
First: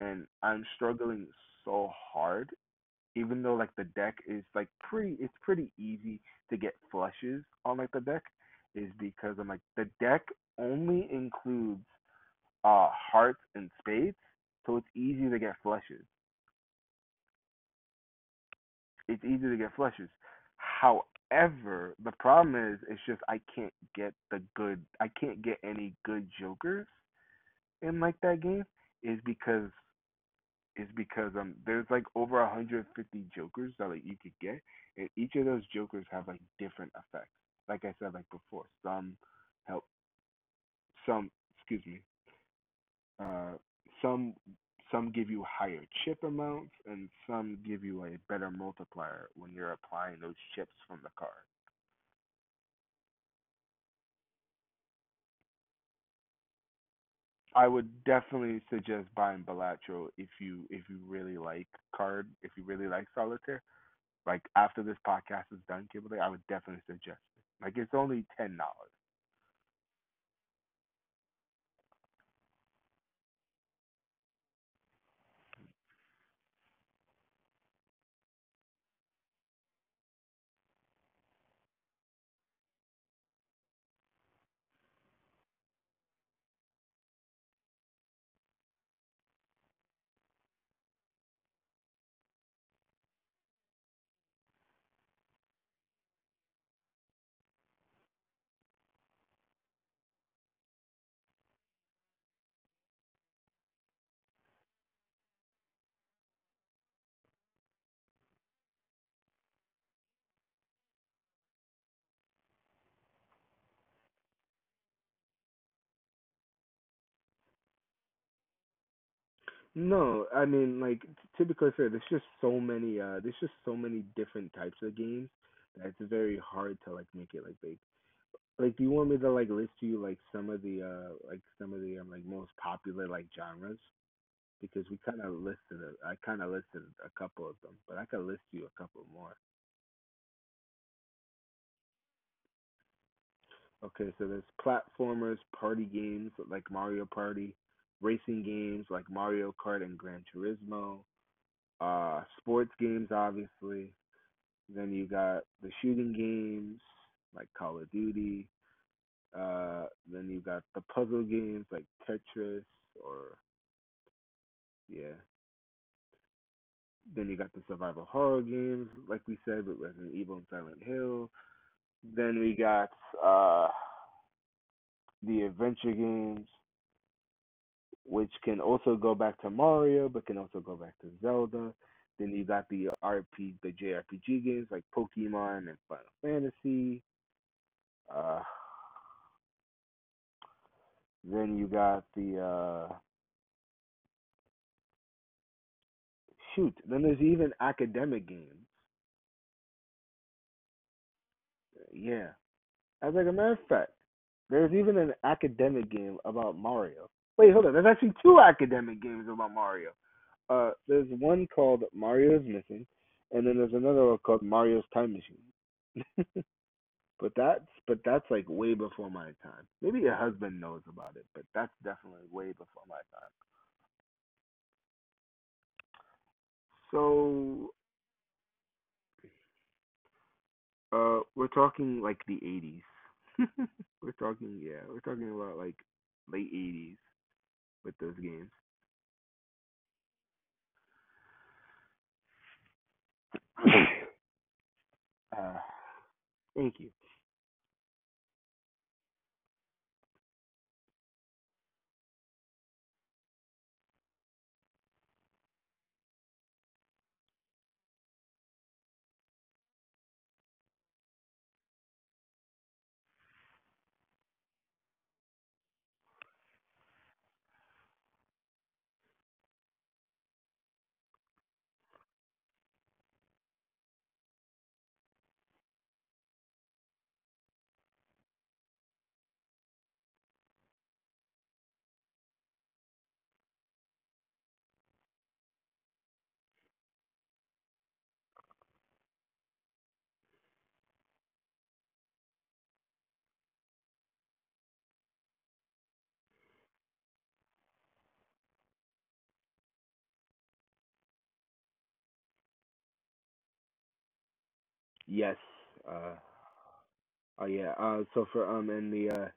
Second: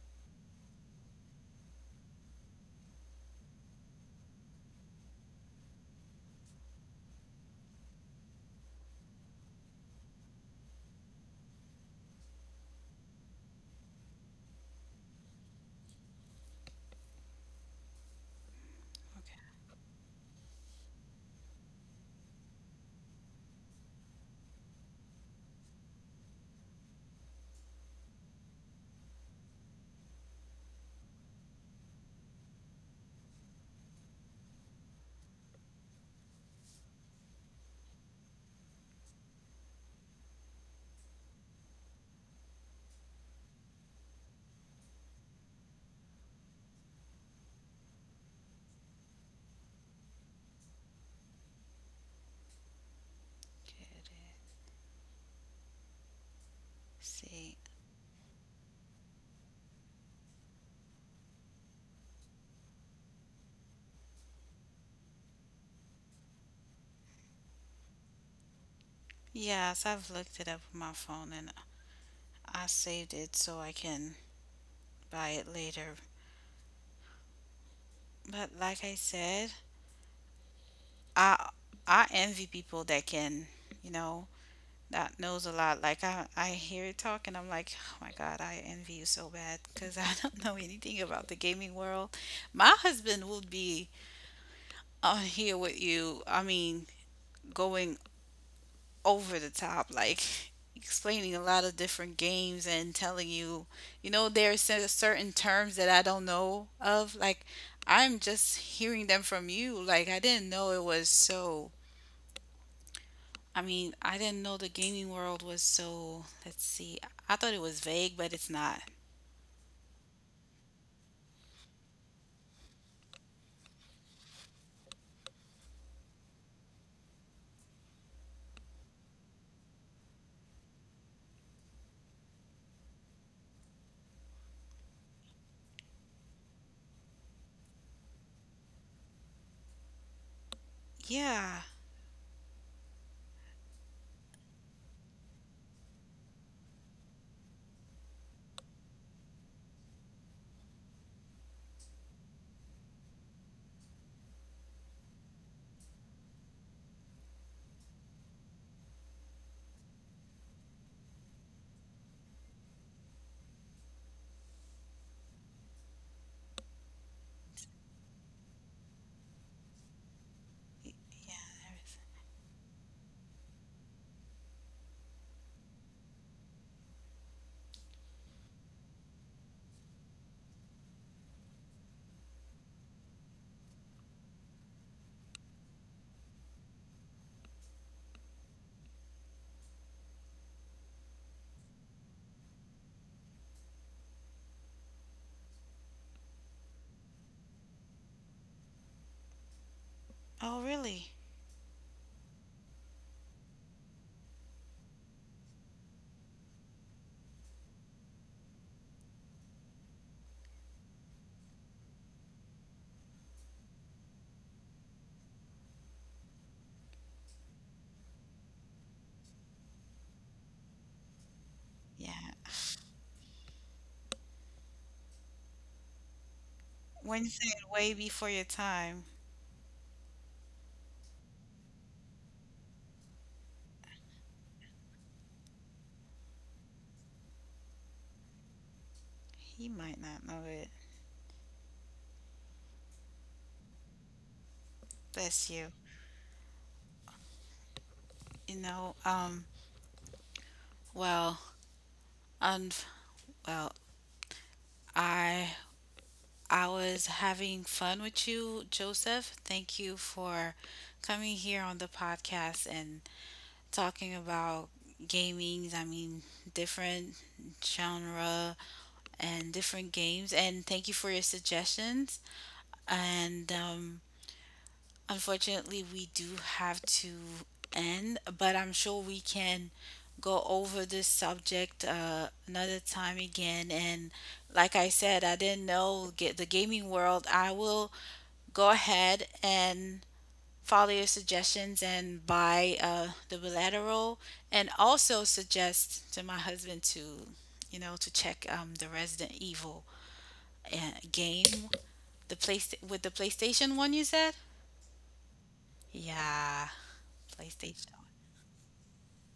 and I'm struggling so hard even though like the deck is like pretty it's pretty easy to get flushes on like the deck is because I'm like the deck only includes hearts and spades, so it's easy to get flushes. It's
Okay.
easy to get flushes. However, the problem is it's just I can't get the good I can't get any good jokers in like that game is because is because there's like over 150 jokers that like you could get and each of those jokers have like different effects like I said like before some help some excuse me uh some some give you higher chip amounts and some give you a better multiplier when you're applying those chips from the card.
Let's see.
I would definitely suggest buying Balatro if you really like card if you really like solitaire. Like after this podcast is done, Kimberly, I would definitely suggest it. Like it's only $10.
Yes, I've looked it up on my phone and I saved it so I can buy it later. But like I said, I I envy people that can, you know, that knows a lot. Like, I hear it talk and I'm like, "Oh my God, I envy you so bad because I <laughs> don't know anything about the gaming world." My husband would be on here with you. I mean, going over the top, like, explaining a lot of different games and telling you, you know, there are certain terms that I don't know of. Like, I'm just hearing them from you. Like, I didn't know it was so. I mean, I didn't know the gaming world was so. Let's see. I thought it was vague, but it's not.
No, I mean like typically fair. There's just so many. There's just so many different types of games that it's very hard to like make it like big. Like, do you want me to like list to you like some of the like most popular like genres? Because we kind of listed, I kind of listed a couple of them, but I could list you a couple more.
Yeah.
Okay, so there's platformers, party games like Mario Party, racing games like Mario Kart and Gran Turismo, sports games, obviously. Then you got the shooting games like Call of Duty. Uh, then you got the puzzle games like Tetris or, yeah. Then you got the survival horror games, like we said, with Resident Evil and Silent Hill.
Yeah.
Then we got uh, the adventure games which can also go back to Mario, but can also go back to Zelda. Then you got the JRPG games like Pokemon and Final Fantasy. Uh, then you got the shoot. Then there's even academic games.
Oh, really?
Yeah, as like a matter of fact, there's even an academic game about Mario. Wait, hold on. There's actually two academic games about Mario. There's one called Mario is Missing, and then there's another one called Mario's Time Machine. <laughs> But that's but that's like way before my time. Maybe your husband knows about it, but that's definitely
Yeah.
way before my time.
When you say it
So
way before your time,
uh we're talking like the 80s. We're talking yeah, we're talking about like late 80s with those games.
he might not know it. Bless
Uh
you.
Thank you.
You know, well, un well, I I was having fun with you, Joseph. Thank you for coming here on the podcast and talking about gamings. I mean, different genre and different games. And thank you for your suggestions. And unfortunately, we do have to end, but I'm sure we can go over this subject, another time again. And like I said, I didn't know get the gaming world. I will go ahead and follow your suggestions and buy, the bilateral, and also suggest to my husband to, you know, to check, the Resident Evil, uh, game, the place with the PlayStation one. You said,
Yes. Uh
yeah.
oh yeah.
PlayStation.
So for And the uh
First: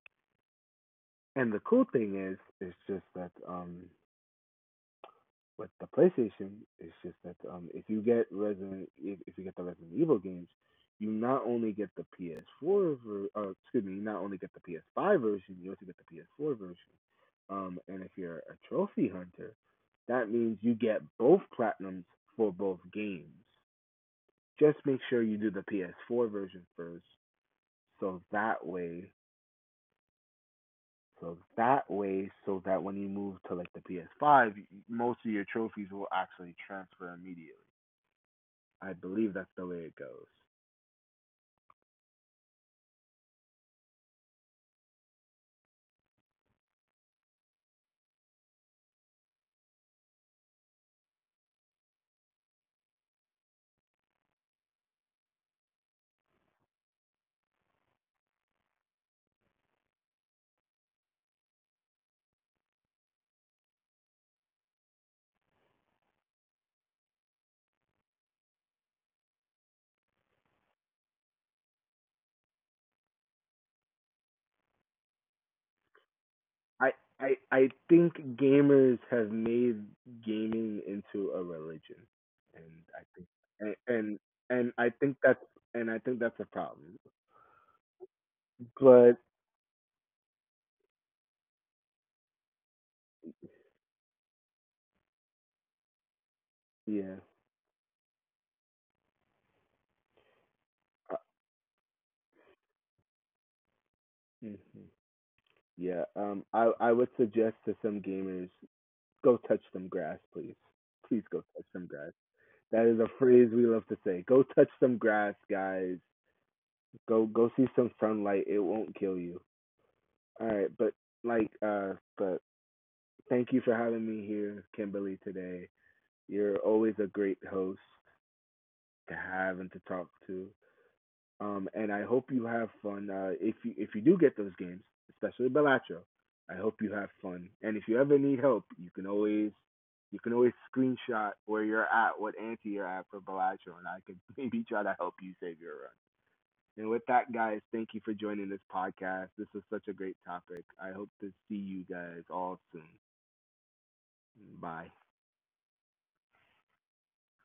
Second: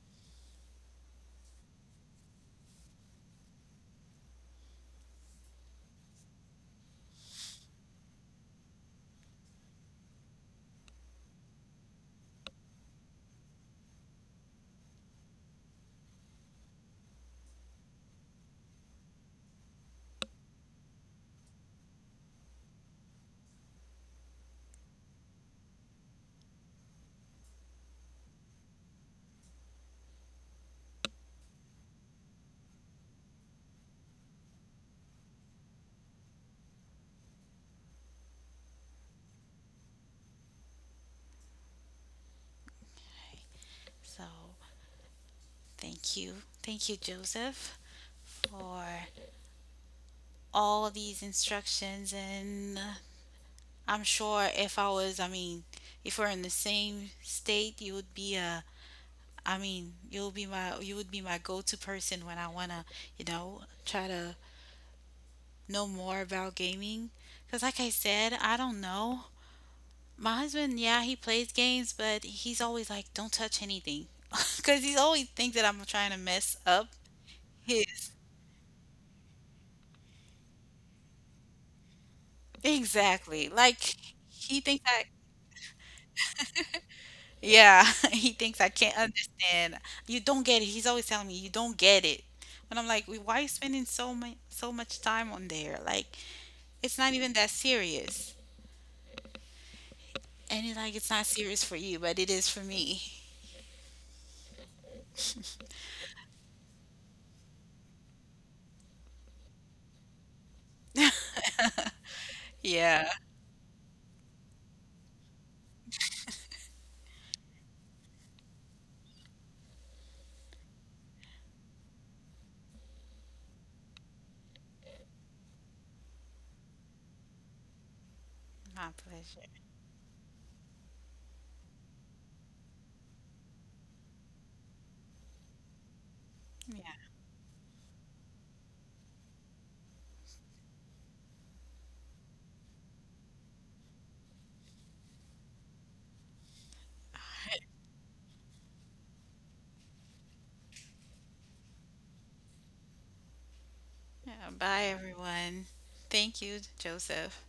and the cool thing is it's just that with the PlayStation, it's just that if you get Resident, if you get the Resident Evil games, you not only get the PS4, ver- uh, excuse me, you not only get the PS5 version, you also get the PS4 version. And if you're a trophy hunter, that means you get both platinums for both games. Just make sure you do the PS4 version first, so that way, so that when you move to like the PS5, most of your trophies will actually transfer immediately. I believe that's the way it goes.
So thank you. Thank you, Joseph, for all these instructions. And, I'm sure, if I was, I mean, if we're in the same state, you would be a, I mean, you would be my go-to person when I wanna, you know, try to know more about gaming. Cause like I said, I don't know. My husband, yeah, he plays games, but he's always like, don't touch anything. <laughs> Cause he always thinks that I'm trying to mess up
I I
his.
think gamers have made gaming into a religion, and I think
Exactly.
and
Like,
and,
he
and
thinks
I
I
think that's and I think that's a problem.
yeah, <laughs> he thinks I can't
But
understand. You don't get it. He's always telling me you don't get it. But I'm like, why are you spending so much time on there? Like, it's not
yeah,
even that serious. And he's like, it's
uh,
not serious for you, but it is for me.
mhm. Yeah. I would suggest to some gamers, go touch some grass, please. Please go touch some grass. That is a
Yeah.
phrase we love to say. Go touch some grass, guys. Go go see some sunlight. It won't kill you. All right, but like but Thank you for having me here, Kimberly, today. You're always a great host
My
to
pleasure.
have and to talk to. And I hope you have fun. If you do get those games, especially Bellatro, I hope
Yeah.
you have fun. And if you ever need help, you can always screenshot where you're at, what ante you're at for Bellatro, and I could <laughs> maybe try to help you save your run. And with that, guys, thank you for joining this podcast. This was such a great topic. I hope to see you guys all soon.
Yeah. Bye
Bye.
everyone. Thank you, Joseph.